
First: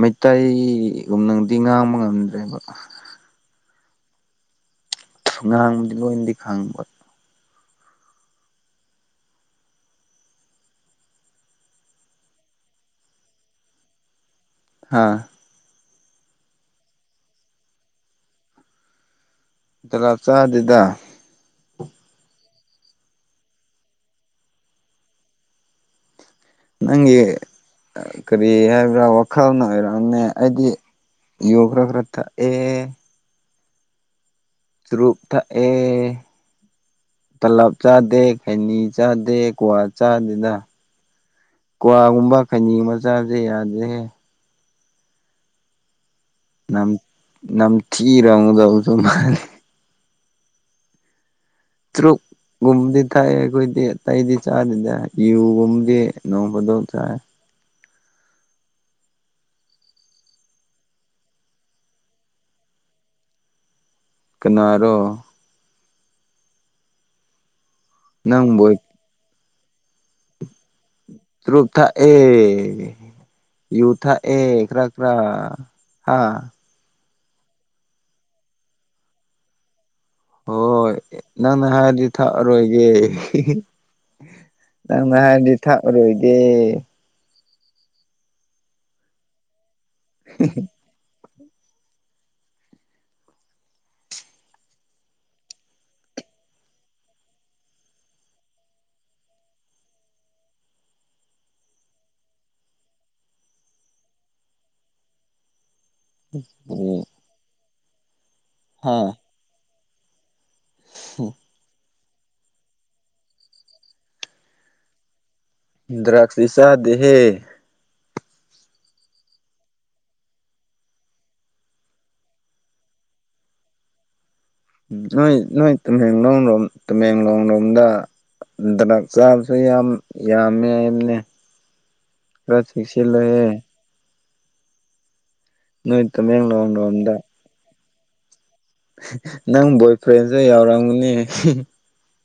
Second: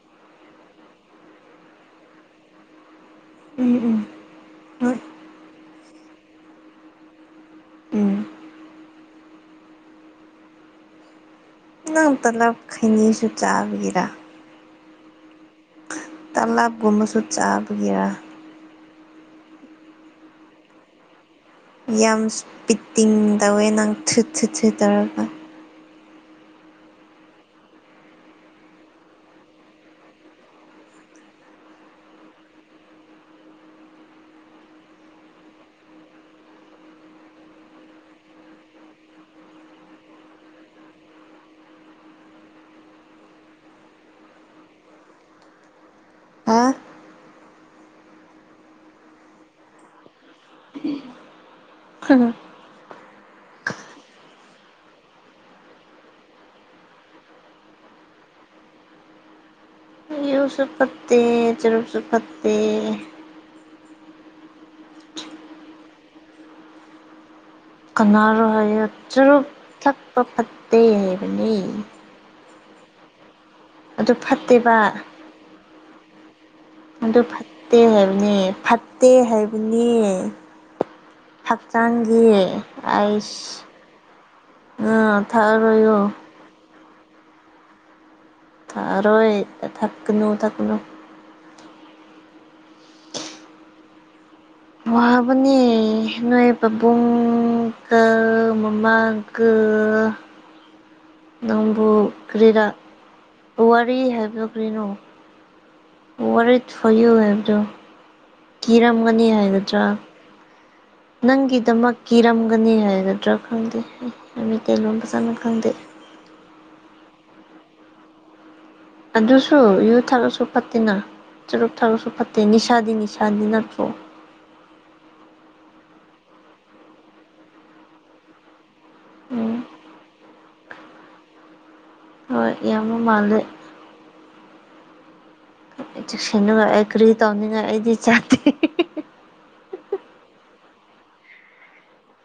A: ꯃꯩꯇꯩꯒꯨꯝꯅꯗꯤ ꯉꯥꯡꯕ ꯉꯝꯗ꯭ꯔꯦꯕ
B: ꯎꯝ ꯎꯝ ꯍꯣꯏ
A: ꯁꯨꯝ ꯉꯥꯡꯕꯗꯤ ꯂꯣꯏꯅꯗꯤ ꯈꯪꯕ
B: ꯎꯝ ꯅꯪ ꯇꯂꯞ ꯈꯩꯅꯤꯁꯨ ꯆꯥꯕꯒꯤꯔ
A: ꯑꯥ
B: ꯇꯂꯥꯞ ꯀꯨꯝꯕꯁꯨ ꯆꯥꯕꯒꯤꯔ
A: ꯇꯂꯞ ꯆꯥꯗꯦꯗ
B: ꯌꯥꯝ ꯏꯁꯄꯤꯇꯤꯡ ꯇꯧꯋꯦ ꯅꯪ ꯊꯨꯠ ꯊꯨꯠ ꯁꯨꯠ ꯇꯧꯔꯒ
A: ꯅꯪꯒꯤ ꯀꯔꯤ ꯍꯥꯏꯕ꯭ꯔꯥ ꯋꯥꯈꯜꯅ ꯑꯣꯏꯔꯝꯅꯤ ꯑꯩꯗꯤ ꯌꯨ ꯈꯔ ꯈꯔ ꯀꯛ ꯑꯦ ꯆꯨꯔꯨꯞ ꯊꯛ ꯑꯦ ꯇꯂꯞ ꯆꯥꯗꯦ ꯈꯩꯅꯤ ꯆꯥꯗꯦ ꯀ꯭ꯋꯥ ꯆꯥꯗꯦꯗ ꯀ꯭ꯋꯥꯒꯨꯝꯕ ꯈꯩꯅꯤꯒꯨꯝ ꯆꯕꯗꯤ ꯌꯥꯗꯦꯍꯦ
B: ꯍꯥ
A: ꯅꯝ ꯅ ꯊꯤꯔꯉꯗꯧꯕꯁꯨ ꯃꯥꯜꯂꯤ
B: [unintelligible]
A: ꯆ꯭ꯔꯨꯛ ꯒꯨꯝꯗꯤ ꯊꯛꯑꯦ ꯑꯩꯈꯣꯏꯗꯤ ꯑꯇꯩꯗꯤ ꯆꯥꯗꯅꯦ ꯌꯨꯒꯨꯝꯕꯗꯤ ꯅꯣꯡꯃꯗꯤ ꯊꯛꯑꯦ
B: ꯌꯨꯁꯨ ꯄꯠꯇꯦ ꯆꯨꯔꯨꯞꯁꯨ ꯐꯠꯇꯦ
A: ꯀꯅꯥꯔꯣ
B: ꯀꯅꯥꯔꯣ
A: ꯅꯪꯕꯨ
B: ꯍꯥꯏꯔ ꯆꯨꯔꯨꯞ ꯊꯛꯄ ꯐꯠꯇꯦ ꯍꯥꯏꯕꯅꯤ
A: ꯑꯦ ꯌꯨ
B: ꯑꯗꯨ
A: ꯊꯛꯑꯦ
B: ꯐꯠꯇꯦꯕ
A: ꯈꯔ ꯈꯔ ꯑꯥ
B: ꯑꯗꯨ ꯐꯠꯇꯦ ꯍꯥꯏꯕꯅꯦ ꯐꯠꯇꯦ ꯍꯥꯏꯕꯅꯦ
A: ꯍꯣꯏ ꯅꯪꯅ ꯍꯥꯏꯔꯗꯤ
B: ꯍꯛꯆꯥꯡꯒꯤ
A: ꯊꯛꯑꯔꯣꯏꯒꯦ
B: ꯑꯩꯁ
A: ꯅꯪꯅ
B: ꯑ
A: ꯍꯥꯏꯔꯗꯤ
B: ꯊꯥꯔꯌꯣ ꯌꯨ
A: ꯊꯛꯑꯔꯣꯏꯒꯦ
B: ꯊꯥꯔꯣꯏ ꯊꯛꯀꯅꯨ ꯊꯛꯀꯅꯨ ꯋꯥꯕꯅꯤ ꯅꯣꯏ ꯄꯥꯕꯨꯡꯒ ꯃꯝꯃꯥꯒ
A: [inaudible]
B: ꯅꯪꯕꯨ ꯀꯔꯤꯔ ꯋꯥꯔꯤ ꯍꯥꯏꯕꯗꯣ ꯀꯔꯤꯅꯣ ꯋꯥꯔꯦꯠ ꯐꫭꫪꯌꯨ ꯍꯥꯏꯕꯗꯣ
A: ꯍꯥ
B: ꯀꯤꯔꯝꯒꯅꯤ ꯍꯥꯏꯒꯗ꯭ꯔꯥ ꯅꯪꯒꯤꯗꯃꯛ ꯀꯤꯔꯝꯒꯅꯤ ꯍꯥꯏꯒꯗ꯭ꯔꯥ ꯈꯪꯗꯦ ꯑꯩ ꯃꯩꯇꯩꯂꯣꯟꯣꯝ ꯐꯖꯅ ꯈꯪꯗꯦ
A: ꯗ꯭ꯔꯒꯁꯇꯤ ꯆꯗꯦꯍꯦ
B: ꯑꯗꯨꯁꯨ ꯌꯨ ꯊꯥꯔꯁꯨ ꯐꯠꯇꯦꯅ ꯆꯨꯔꯨꯛ ꯊꯥꯔꯁꯨ ꯐꯠꯇꯦ ꯅꯤꯁꯥꯗꯤ ꯅꯤꯁꯥꯗꯤ ꯅꯠꯇ꯭ꯔꯣ
A: ꯅꯣꯏ ꯅꯣꯏ ꯇꯨꯃꯦꯡꯂꯣꯡ ꯂꯣꯝ ꯇꯨꯃꯦꯡꯂꯣꯡ ꯂꯣꯝꯗ ꯇꯂꯞ ꯆꯥꯕꯁꯨ
B: ꯎꯝ
A: ꯌꯥꯝ ꯌꯥꯝꯃꯦ ꯍꯥꯏꯕꯅꯦ
B: ꯍꯣꯏ
A: ꯈ꯭ꯔ
B: ꯌꯥꯝꯕ ꯃꯥꯜꯂꯦ
A: ꯊꯛꯁꯤꯂꯛꯑꯦ ꯅꯣꯏ
B: ꯆꯦꯛꯁꯤꯟꯅꯤꯡꯉꯥꯏ
A: ꯇꯃꯦꯡꯂꯣꯡ
B: ꯑꯩ
A: ꯔꯣꯝꯗ
B: ꯀꯔꯤ ꯇꯧꯅꯤꯡꯉꯥꯏ ꯑꯩꯗꯤ ꯆꯥꯗꯦ
A: ꯅꯪ ꯕꫭꯏ ꯐ꯭ꯔꯦꯟꯁꯨ ꯌꯥꯎꯔꯝꯒꯅꯤ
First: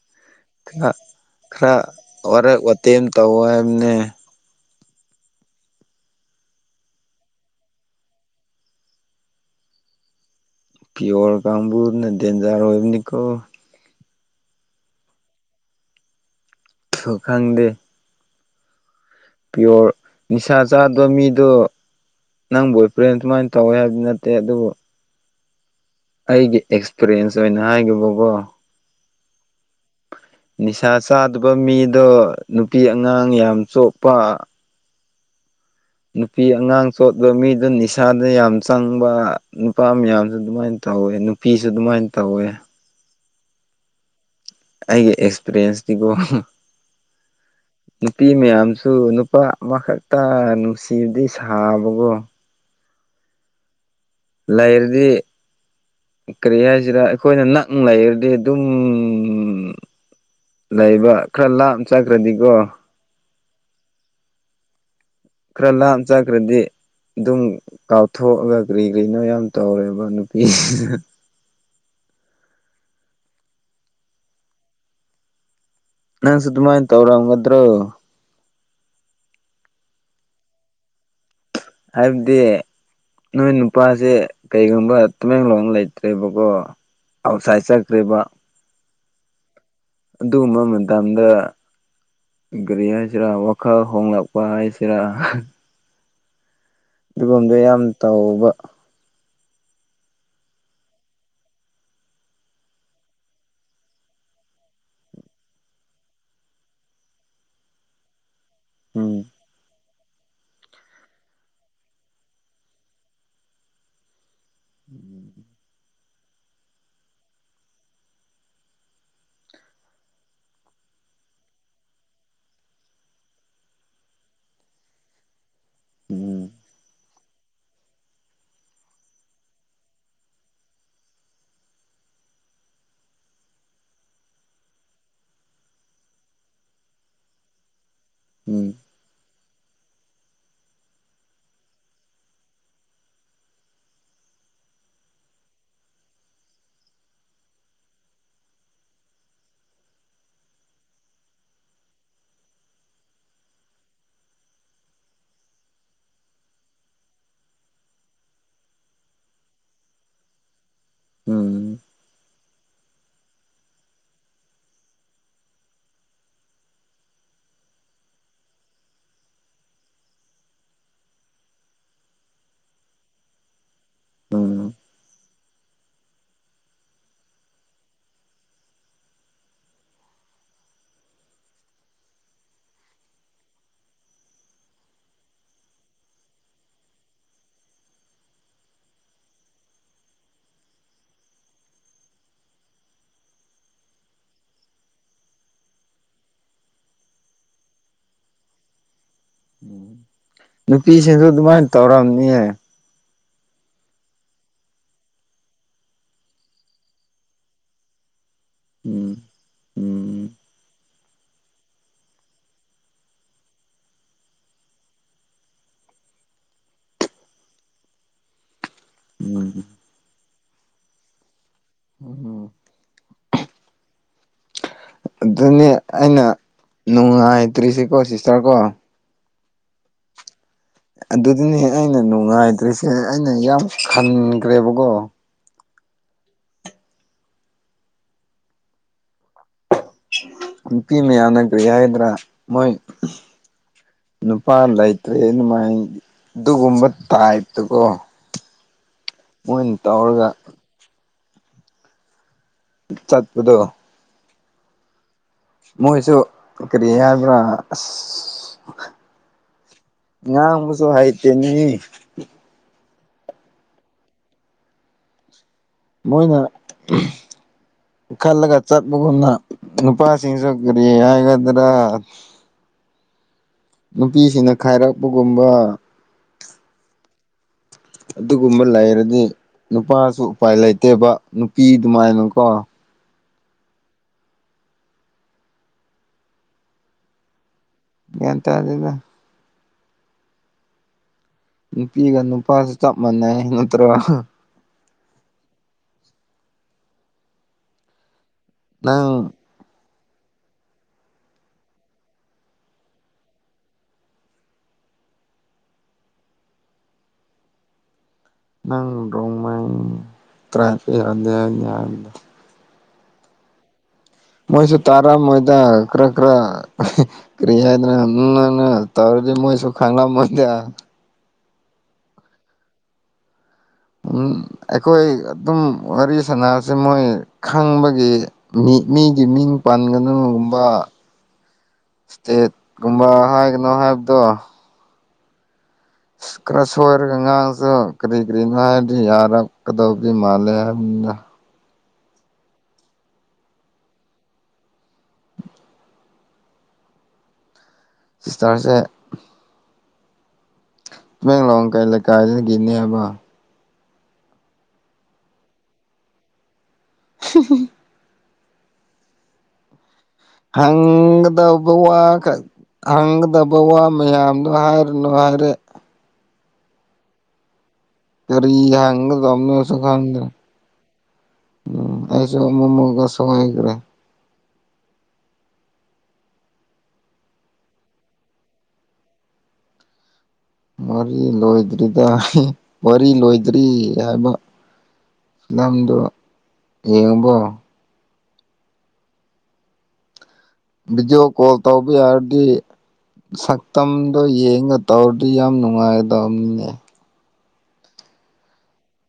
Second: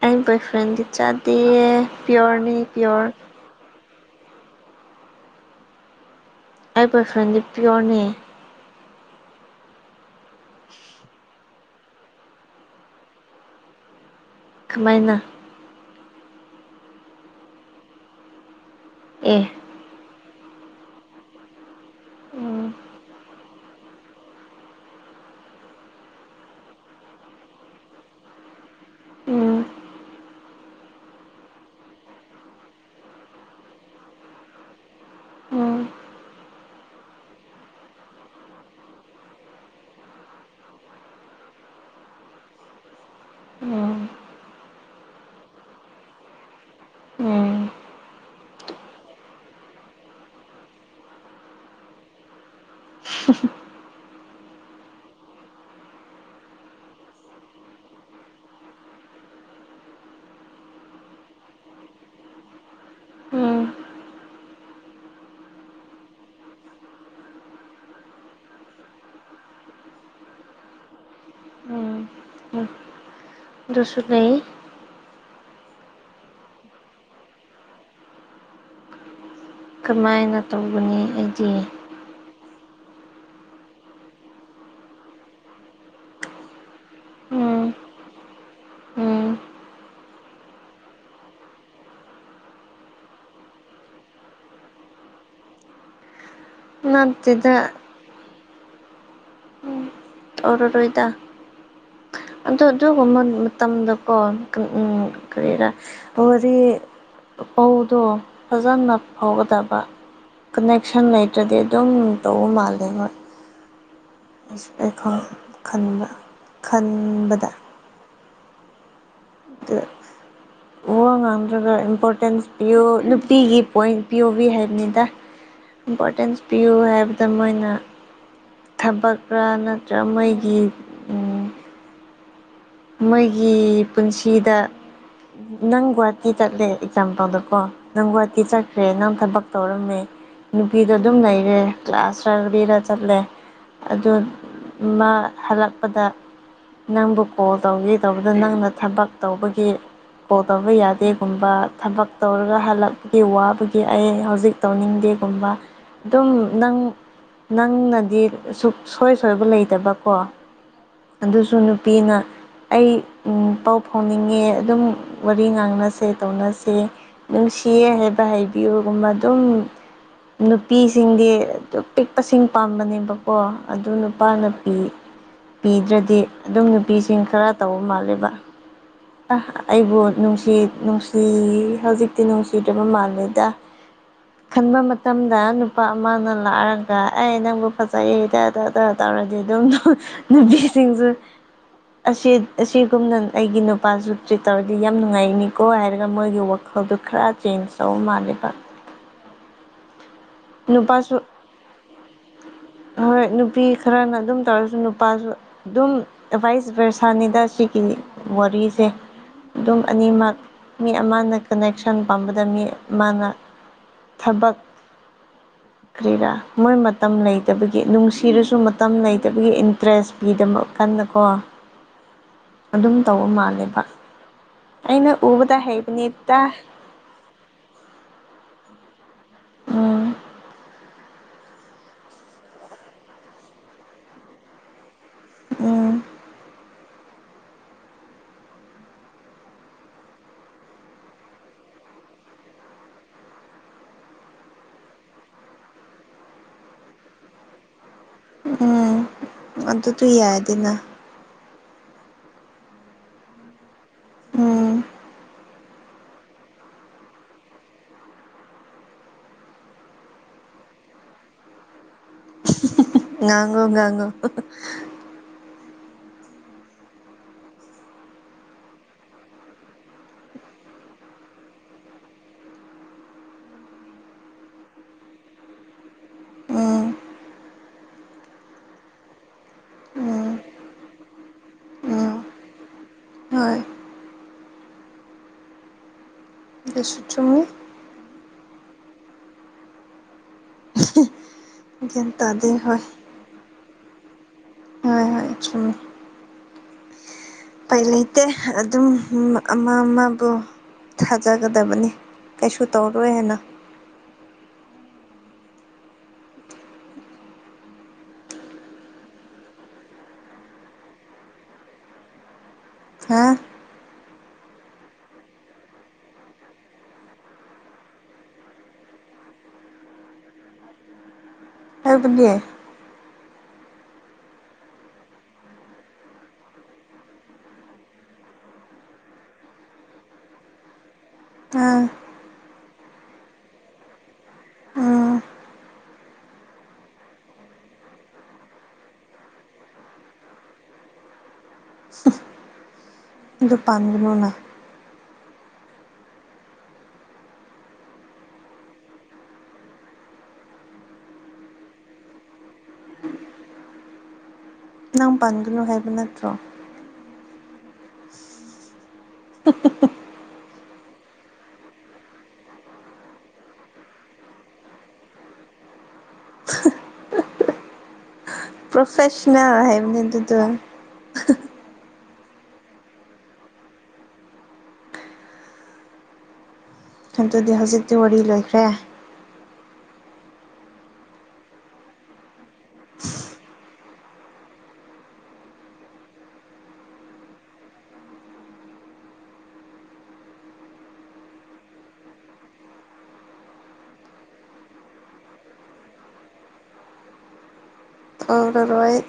B: ꯑꯩ ꯕꯣꯏ ꯐ꯭ꯔꯦꯟꯗꯤ ꯆꯥꯗꯦ
A: [unintelligible] ꯈꯔ
B: ꯄꯤꯌꯣꯔꯅꯤ
A: ꯋꯥꯔꯦꯛ ꯋꯥꯇꯦꯝ
B: ꯄꯤꯌꯣꯔ
A: ꯇꯧ ꯍꯥꯏꯕꯅꯦ
B: ꯑꯩ ꯕꯔꯐ꯭ꯔꯦꯟꯗꯤ ꯄꯤꯌꯣꯔꯅꯦ
A: ꯄꯤꯌꯣꯔ ꯀꯝꯕꯨꯨꯔ ꯅ ꯗꯦꯟꯖꯔ ꯑꯣꯏꯕꯅꯤꯀꯣ
B: ꯀꯃꯥꯏꯅ
A: ꯊꯨꯈꯪꯗꯦ
B: ꯑꯦ
A: ꯄꯤꯌꫭꯔ ꯅꯤꯁꯥ ꯆꯥꯗꯕ ꯃꯤꯗꯣ
B: ꯎꯝ
A: ꯅꯪ ꯕꯣꯏ ꯐ꯭ꯔꯦꯟ ꯁꯨꯃꯥꯏꯅ ꯇꯧꯋꯦ ꯍꯥꯏꯕꯅ ꯇꯦ ꯑꯗꯨꯕꯨ ꯑꯩꯒꯤ ꯑꯦꯛꯁꯄꯤꯔꯤꯌꯦꯟꯁ ꯑꯣꯏꯅ ꯍꯥꯏꯈꯤꯕꯀꯣ
B: ꯎꯝ
A: ꯅꯤꯁꯥ ꯆꯥꯗꯕ ꯃꯤꯗꯣ ꯅꯨꯄꯤ ꯑꯉꯥꯡ ꯌꯥꯝ ꯆꯣꯛꯄ
B: ꯎꯝ
A: ꯅꯨꯄꯤ ꯑꯉꯥꯡ ꯆꯣꯞꯇꯕ ꯃꯤꯗꯨ ꯅꯤꯁꯥꯗ ꯌꯥꯝ ꯆꯪꯕ ꯅꯨꯄꯥ ꯃꯌꯥꯝꯁꯨ ꯑꯗꯨꯃꯥꯏꯅ ꯇꯧꯋꯦ ꯅꯨꯄꯤꯁꯨ ꯑꯗꯨꯃꯥꯏꯅ ꯇꯧꯋꯦ
B: ꯎꯝ
A: ꯑꯩꯒꯤ ꯑꯦꯛꯁꯄꯤꯔꯤꯌꯦꯟꯁꯇꯤꯀꯣ
B: ꯎꯝ
A: ꯅꯨꯄꯤ ꯃꯌꯥꯝꯁꯨ ꯅꯨꯄꯥ ꯑꯃꯈꯛꯇ ꯅꯨꯡꯁꯤꯕꯗꯤ ꯁꯥꯕꯒꯣ ꯂꯩꯔꯗꯤ ꯀꯔꯤ ꯍꯥꯏꯁꯤꯔ ꯑꯩꯈꯣꯏꯅ ꯅꯛꯅ ꯂꯩꯔꯗꯤ ꯑꯗꯨꯝ ꯂꯩꯕ ꯈꯔ ꯂꯥꯞ ꯆꯠꯈ꯭ꯔꯗꯤꯀꯣ
B: ꯎꯝ
A: ꯈꯔ ꯂꯥꯞ ꯆꯥꯈ꯭ꯔꯗꯤ ꯑꯗꯨꯝ ꯀꯥꯎꯊꯣꯛꯑꯒ ꯀꯔꯤ ꯀꯔꯤꯅꯣ ꯌꯥꯝ ꯇꯧꯔꯦꯕ ꯅꯨꯄꯤ
B: ꯎꯝ ꯎ ꯑꯗꯁꯨ ꯂꯩ
A: ꯅꯪꯁꯨ ꯗꯨꯃꯥꯏ ꯇꯧꯔꯝꯒꯗ꯭ꯔꫭ
B: ꯀꯃꯥꯏꯅ ꯇꯧꯒꯅꯤ ꯑꯩꯗꯤ
A: ꯍꯥꯏꯕꯗꯤ ꯅꯣꯏ ꯅꯨꯄꯥꯁꯦ ꯀꯩꯒꯨꯝꯕ ꯇꯨꯃꯦꯟꯡꯂꯣꯡ ꯂꯩꯇ꯭ꯔꯦꯕꯀꯣ
B: ꯎꯝ
A: ꯑꯥꯎꯁꯥꯏꯠ ꯆꯠꯈ꯭ꯔꯤꯕ꯫
B: ꯎꯝ
A: ꯑꯗꯨꯒꯨꯝꯕ ꯃꯇꯝꯗ꯫ ꯒꯥꯔꯤ ꯍꯥꯏꯁꯤꯔꯥ ꯋꯥꯈꯜ ꯍꯣꯡꯂꯛꯄ ꯍꯥꯏꯁꯤꯔ꯫
B: ꯅꯠꯇꯦꯗ
A: ꯑꯗꯨꯒꯨꯝꯕꯗꯨ ꯌꯥꯝ ꯇꯧꯕ꯫
B: ꯑꯣꯔꯔꯣꯏꯗ꯫ ꯑꯗꯨ ꯑꯗꯨꯒꯨꯝꯕ ꯃꯇꯝꯗꯀꯣ ꯎꯝ ꯀꯔꯤꯔꯥ꯫ ꯑꯣꯗꯤ ꯄꯧꯗꯣ꯫ ꯐꯖꯅ
A: ꯎꯝ
B: ꯐꯥꯎꯒꯗꯕ ꯀꯅꯦꯛꯁꯟ ꯂꯩꯇ꯭ꯔꯗꯤ ꯑꯗꯨꯝ ꯇꯧꯕ ꯃꯥꯜꯂꯦ ꯍꯣꯏ [unintelligible] ꯈꯟꯕ ꯈꯟꯕꯗ [unintelligible] ꯋꯥ ꯉꯥꯡꯗ꯭ꯔꯒ ꯏꯝꯄꯣꯔꯇꯦꯟꯁ ꯄꯤꯌꯣ ꯅꯨꯄꯤꯒꯤ ꯄꯣꯏꯟ ꯄꯤ ꯑꯣꯕꯤ ꯍꯥꯏꯕꯅꯤꯗ ꯏꯝꯄꯣꯔꯇꯦꯟꯁ
A: ꯎꯝ
B: ꯄꯤꯌꯨ ꯍꯥꯏꯕꯗ ꯃꯣꯏꯅ ꯊꯕꯛꯀꯔ ꯅꯠꯇ꯭ꯔꯒ ꯃꯣꯏꯒꯤ ꯃꯣꯏꯒꯤ ꯄꯨꯟꯁꯤꯗ ꯅꯪ ꯒꯨꯍꯥꯇꯤ ꯆꯠꯂꯦ ꯑꯦꯛꯖꯥꯝꯄꯜꯗ ꯀꯣ ꯅꯪ ꯒꯋꯥꯇꯤ
A: ꯎꯝ
B: ꯆꯠꯈ꯭ꯔꯦ ꯅꯪ ꯊꯕꯛ꯫ ꯇꯧꯔꯝꯃꯦ ꯅꯨꯄꯤꯗꯣ ꯑꯗꯨꯝ ꯂꯩꯔꯦ ꯀ꯭ꯂꯥꯁ [unintelligible] ꯆꯠꯂꯦ꯫ ꯑꯗꯣ ꯃꯥ ꯍꯜꯂꯛꯄꯗ ꯅꯪꯕꯨ꯫ ꯀꯣꯜ ꯇꯧꯒꯦ ꯇꯧꯕꯗ ꯅꯪꯅ ꯊꯕꯛ ꯇꯧꯕꯒꯤ꯫ ꯀꯣꯜ ꯇꯧꯕ ꯌꯥꯗꯦꯒꯨꯝꯕ ꯊꯕꯛ ꯇꯧꯔꯒ ꯍꯜꯂꯛꯄꯒꯤ ꯋꯥꯕꯒꯤ ꯑꯩ ꯍꯧꯖꯤꯛ꯫ ꯇꯧꯅꯤꯡꯗꯦꯒꯨꯝꯕ ꯑꯗꯨꯝ ꯅꯪ꯫ ꯅꯪꯅꯗꯤ ꯁꯨꯛꯁꯣꯏ ꯁꯣꯏꯕ ꯂꯩꯇꯕꯀꯣ ꯑꯗꯨꯁꯨ
A: ꯎꯝ
B: ꯅꯨꯄꯤꯅ꯫ ꯑꯩ ꯄꯥꯎ ꯐꯥꯎꯅꯤꯡꯉꯦ ꯑꯗꯨꯝ ꯋꯥꯔꯤ ꯉꯥꯡꯅꯁꯦ ꯇꯧꯅꯁꯦ꯫ ꯅꯨꯡꯁꯤꯌꯦ ꯍꯥꯏꯕ ꯍꯥꯏꯕꯤꯌꯨꯒꯨꯝꯕ ꯑꯗꯨꯝ꯫ ꯅꯨꯄꯤꯁꯤꯡꯗꯤ ꯑꯗꯨ ꯄꯤꯛꯄꯁꯤꯡ ꯄꯥꯝꯕꯅꯦꯕꯀꯣ ꯑꯗꯨ ꯅꯨꯄꯥ ꯅꯨꯄꯤ꯫
A: ꯎꯝ
B: ꯄꯤꯗ꯭ꯔꯗꯤ ꯑꯗꯨꯝ ꯅꯨꯄꯤꯁꯤꯡ ꯈꯔ ꯇꯧꯕ ꯃꯥꯜꯂꯦꯕ꯫ ꯑ ꯑꯩꯕꯨ ꯅꯨꯡꯁꯤ ꯅꯨꯡꯁꯤ ꯍꯧꯖꯤꯛꯇꯤ ꯅꯨꯡꯁꯤꯗ꯭ꯔꯕ ꯃꯥꯜꯂꯦꯗ꯫
A: [inaudible]
B: ꯈꯟꯕ ꯃꯇꯝꯗ ꯅꯨꯄꯥ ꯑꯃꯅ ꯂꯥꯛꯑꯒ ꯑꯩ ꯅꯪꯕꯨ ꯐꯖꯩꯗꯗ꯫ ꯗ ꯇꯧꯔꯗꯤ ꯑꯗꯨꯝ ꯅꯨꯄꯤꯁꯤꯡꯁꯨ꯫ ꯑꯁꯤ ꯑꯁꯤꯒꯨꯝꯅ ꯑꯩꯒꯤ ꯅꯨ ꯅꯨꯄꯥꯁꯨ ꯇꯔꯤꯠ ꯇꯧꯔꯗꯤ ꯌꯥꯝ ꯅꯨꯡꯉꯥꯏꯅꯤꯀꯣ ꯍꯥꯏꯔꯒ ꯃꯣꯏꯒꯤ ꯋꯥꯈꯜꯗꯣ ꯈꯔ ꯆꯦꯟꯖ ꯇꯧꯕ ꯃꯥꯜꯂꯦꯕ꯫
A: ꯎꯝ
B: ꯅꯨꯄꯥꯁꯨ
A: ꯅꯨꯄꯤꯁꯤꯡꯁꯨ ꯑꯗꯨꯃꯥꯏꯅ ꯇꯧꯔꯝꯅꯤꯌꯦ꯫
B: ꯍꯣꯏ ꯅꯨꯄꯤ ꯈꯔꯅ ꯑꯗꯨꯝ ꯇꯧꯔꯁꯨ ꯅꯨꯄꯥꯁꯨ꯫ ꯑꯗꯨꯝ ꯕꯥꯏꯁꯕꯥꯔꯁꯅꯤꯗ ꯁꯤꯒꯤ꯫ ꯋꯥꯔꯤꯁꯦ
A: ꯎꯝ
B: ꯑꯗꯨꯝ
A: ꯎꯝ
B: ꯑꯅꯤꯃꯛ꯫ ꯃꯤ ꯑꯃꯅ ꯀꯅꯦꯛꯁꯟ ꯄꯥꯝꯕꯗ ꯃꯤ ꯑꯃꯅ ꯊꯕꯛ꯫ ꯀꯔꯤꯔꯥ ꯃꯣꯏ ꯃꯇꯝ ꯂꯩꯇꯕꯒꯤ ꯅꯨꯡꯁꯤꯔꯁꯨ ꯃꯇꯝ ꯂꯩꯇꯕꯒꯤ
A: ꯎꯝ
B: ꯏꯟꯇꯔꯦꯁ꯫ ꯄꯤꯗꯃꯛ ꯀꯥꯟꯗꯀꯣ꯫
A: ꯎꯝ꯫
B: ꯑꯗꯨꯝ ꯇꯧꯕ ꯃꯥꯜꯂꯦꯕ ꯑꯩꯅ ꯎꯕꯗ ꯍꯩꯕꯅꯦꯇ꯫
A: ꯅꯨꯡꯉꯇ꯭ꯔꯤꯁꯤ ꯀꯣ ꯁꯤꯁꯇꯔ ꯀꯣ꯫
B: ꯎꯝ꯫
A: ꯑꯗꯨꯗꯅꯤ ꯑꯩꯅ ꯅꯨꯡꯉꯥꯏꯇ꯭ꯔꯤꯁꯦ ꯑꯩꯅ ꯌꯥꯝ ꯈꯟꯈ꯭ꯔꯦꯕꯀꯣ꯫
B: ꯎꯝ꯫
A: ꯅꯨꯄꯤ ꯃꯌꯥꯝꯅ ꯀꯔꯤ ꯍꯥꯏꯒꯗ꯭ꯔꯥ ꯃꯣꯏ꯫ ꯅꯨꯄꯥ ꯂꯩꯇ꯭ꯔꯦ ꯑꯗꯨꯃꯥꯏꯅ ꯑꯗꯨꯒꯨꯝꯕ ꯇꯥꯏꯞꯇꯀꯣ꯫
B: ꯎꯝ
A: ꯃꯣꯏꯅ
B: ꯑꯗꯨꯗꯨ
A: ꯇꯧꯔꯒ
B: ꯌꯥꯏꯗꯅ꯫
A: ꯆꯠꯄꯗꯣ
B: ꯎꯝ
A: ꯃꯣꯏꯁꯨ ꯀꯔꯤ ꯍꯥꯏꯕ꯭ꯔꯥ ꯑ ꯉꯥꯡꯕꯁꯨ ꯍꯩꯇꯦꯅꯤ
B: ꯉꯥꯡꯉꯣ ꯉꯥꯡꯉꯣ
A: ꯃꯣꯏꯅꯅ ꯈꯜꯂꯒ ꯆꯠꯃꯒꯅ ꯅꯨꯄꯥ ꯁꯤꯤꯡꯁꯈꯔꯤ ꯍꯥꯏꯒꯗ꯭ꯔ ꯅꯨꯄꯤꯁꯤꯡꯅ ꯈꯥꯏꯔꯛꯄꯒꯨꯝꯕ
B: ꯎꯝ
A: ꯑꯗꯨꯒꯨꯝꯕ ꯂꯩꯔꯗꯤ ꯅꯨꯄꯥꯁꯨ
B: ꯎꯝ
A: ꯎꯄꯥꯏ ꯂꯩꯇꯦꯕ ꯅꯨꯄꯤ
B: ꯎꯝ
A: ꯑꯗꯨꯃꯥꯏꯅꯀꯣ
B: ꯍꯣꯏ ꯑꯗꯨꯁꯨ ꯆꯨꯝꯃꯤ꯫
A: ꯒꯤꯌꯥꯟ ꯇꯥꯗꯦꯗ꯫
B: [unintelligible]
A: ꯅꯨꯄꯤꯒ
B: ꯇꯥꯗꯦ
A: ꯅꯨꯄꯥꯁꯨ
B: ꯍꯣꯏ
A: ꯆꯞ ꯃꯥꯟꯅꯩ ꯅꯠꯇ꯭ꯔꯣ꯫
B: ꯍꯣꯏ ꯍꯣꯏ ꯆꯨꯝꯃꯤ꯫ ꯑꯄꯥꯏ ꯂꯩꯇꯦ ꯑꯗꯨꯝ
A: ꯅꯪ
B: ꯃꯛ꯫ ꯑꯃ ꯑꯃꯕꯨ ꯊꯥꯖꯒꯗꯕꯅꯤ ꯀꯩꯁꯨ ꯇꯧꯔꯣꯏ ꯍꯥꯏꯅ꯫
A: ꯅꯪ ꯔꯣꯃꯡ ꯇꯔꯥꯏꯞ꯫ [inaudible]
B: ꯍꯥꯥ꯫
A: ꯃꯣꯏꯁꯨ ꯇꯥꯔꯝ ꯃꯣꯏꯗ ꯈꯔ ꯈꯔ꯫ ꯀꯔꯤꯌꯥꯗ ꯎ ꯇꯧꯔꯗꯤ ꯃꯣꯏꯁꯨ ꯈꯥꯡ ꯃꯗꯌꯥ
B: ꯍꯥꯏꯕꯨꯗꯤꯦ
A: ꯑꯩꯈꯣꯏ ꯑꯗꯨꯝ ꯋꯥꯔꯤ ꯁꯅꯁ ꯃꯣꯏ ꯈꯪꯕꯒꯤ ꯃꯤ ꯃꯤꯒꯤ ꯃꯤꯡ ꯄꯥꯟꯒꯅꯨꯒꯨꯝꯕ
B: ꯑ
A: ꯏꯁꯇꯦꯠ ꯀꯨꯝꯕ ꯍꯥꯏꯒꯅꯣ ꯍꯥꯏꯕꯗꯣ
B: ꯎꯝ
A: ꯈꯔ ꯁꯣꯏꯔꯒ ꯑꯉꯥꯡꯁꯨ ꯀꯔꯤ ꯀꯔꯤꯅꯣ ꯍꯥꯏꯔꯗꯤ ꯌꯥꯔꯛꯀꯗꯧꯗꯤ ꯃꯥꯜꯂꯦ ꯍꯥꯏꯕꯅꯤꯅ
B: ꯑꯗꯨ ꯄꯥꯟꯒꯅꯣꯅ
A: ꯁꯤꯁꯇꯔꯁꯦ ꯕꯦꯡꯡꯂꯣꯡ ꯀ ꯂꯩꯀꯥꯏꯁꯤꯅꯗꯒꯤꯅꯦꯕ
B: ꯅꯪ ꯄꯥꯟꯒꯅꯨ ꯍꯥꯏꯕ ꯅꯠꯇ꯭ꯔꯣ
A: [inaudible]
B: ꯎ
A: ꯍꯪꯒꯗꯕ ꯋꯥ ꯍꯪꯒꯗꯕ ꯋꯥ ꯃꯌꯥꯝꯗꯣ ꯍꯥꯏꯔꯨꯅꯨ ꯍꯥꯏꯔꯦ ꯐꯔꯤ ꯍꯪꯒ
B: ꯄ꯭ꯔꯣꯐꯦꯁꯅꯦꯜ
A: ꯇꯣꯝꯅꯤꯁꯨ
B: ꯍꯥꯏꯕꯅꯤ
A: ꯈꯥꯡꯗ
B: ꯑꯗꯨꯗꯣ
A: ꯎꯝ ꯑꯩꯁꯨ ꯃꯣꯃꯣꯒꯁꯨ ꯍꯈ꯭ꯔꯦ
B: ꯑꯗꯨꯗꯤ ꯍꯧꯖꯤꯛꯇꯤ ꯋꯥꯔꯤ ꯂꯣꯏꯈ꯭ꯔꯦ
A: ꯃ ꯂꯣꯏꯗ꯭ꯔꯤꯗ ꯋꯥꯔꯤ ꯂꯣꯏꯗ꯭ꯔꯤ ꯍꯥꯏꯕ ꯂꯝꯗꯣ ꯌꯦꯡꯉꯕꯣ ꯕꯤꯗꯤꯑꯣ ꯀꯣꯜ ꯇꯧꯕꯤ ꯍꯥꯏꯔꯗꯤ ꯁꯛꯇꯝꯗꯣ ꯌꯦꯡꯒ ꯇꯧꯔꯗꯤ ꯌꯥꯝ ꯅꯨꯡꯉꯥꯏꯗꯕꯅꯤꯅꯦ
B: ꯊꯧꯔ ꯔꯣꯏ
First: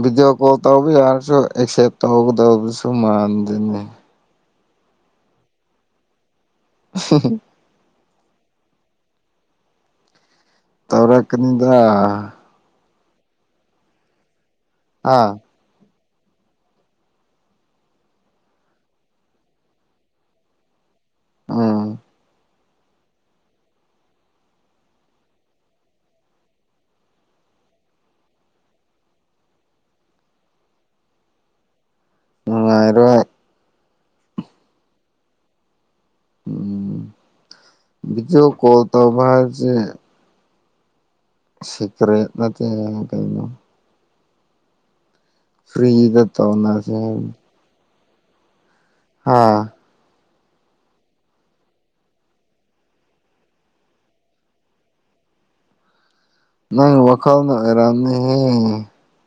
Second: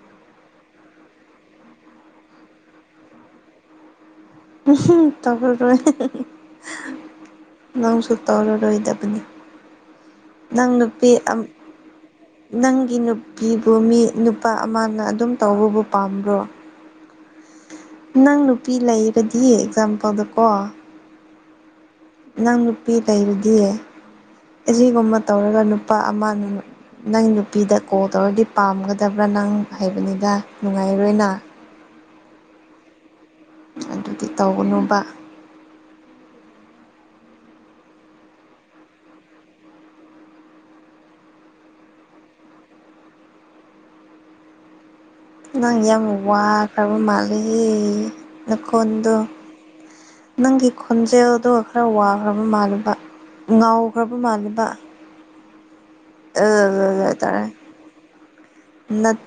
A: ꯚꯤꯗꯤꯑꯣ ꯀꯣꯜ ꯇꯧꯕ ꯌꯥꯔꯁꯨ ꯑꯦꯛꯁꯦꯞ ꯇꯧꯧꯒꯗꯕꯁꯨ ꯃꯥꯟꯗꯅꯤ
B: ꯎꯝ ꯇꯣꯏ
A: ꯍ ꯍ
B: ꯅꯪꯁꯨ ꯇꯧꯔꯔꯣꯏꯗꯕꯅꯤ ꯅꯪ ꯅꯨꯄꯤ
A: ꯇꯧꯔꯛꯀꯅꯤꯗ
B: ꯅꯪꯒꯤ ꯅꯨꯄꯤꯕꯨ ꯃꯤ ꯅꯨꯄꯥ ꯑꯃꯅ ꯑꯗꯨꯝ
A: ꯑꯥ
B: ꯇꯧꯕꯕꯨ ꯄꯥꯝꯕ꯭ꯔꯣ ꯅꯪ ꯅꯨꯄꯤ ꯂꯩꯔꯗꯤ ꯑꯦꯛꯖꯥꯝꯄꯜꯗꯀꯣ
A: ꯑ
B: ꯅꯪ ꯅꯨꯄꯤ ꯂꯩꯔꯗꯤꯌꯦ ꯑꯁꯤꯒꯨꯝꯕ ꯇꯧꯔꯒ ꯅꯨꯄꯥ ꯑꯃꯅ ꯅꯪ ꯅꯨꯄꯤꯗ ꯀꯣꯜ ꯇꯧꯔꯗꯤ ꯄꯥꯝꯒꯗꯕ꯭ꯔꯥ ꯅꯪ ꯍꯥꯏꯕꯅꯤꯗ ꯅꯨꯡꯉꯥꯏꯔꯣꯏꯅ
A: ꯃꯉꯥꯏꯔ
B: ꯑꯗꯨꯗꯤ ꯇꯧꯅꯨꯕ
A: ꯎꯝ ꯕꯤꯖꯑꯣ ꯀꯣ ꯇꯕꯥꯁꯦ ꯁꯤꯀ꯭ꯔꯦꯠ ꯅꯠꯇꯦ ꯀꯩꯅꯣ
B: ꯅꯪ ꯌꯥꯝ
A: ꯐ꯭ꯔꯤꯗ
B: ꯋꯥꯈ꯭ꯔꯕ
A: ꯇꯧꯅꯁꯦ
B: ꯃꯥꯜꯂꯤ ꯅꯈꯣꯟꯗꯣ
A: ꯍꯥ
B: ꯅꯪꯒꯤ ꯈꯣꯟꯖꯦꯜꯗꯣ ꯈꯔ ꯋꯥꯈ꯭ꯔꯕ ꯃꯥꯜꯂꯤꯕ ꯉꯥꯎꯈ꯭ꯔꯕ ꯃꯥꯜꯂꯤꯕ
A: ꯅꯪ ꯋꯥꯈꯜꯅꯔꯦ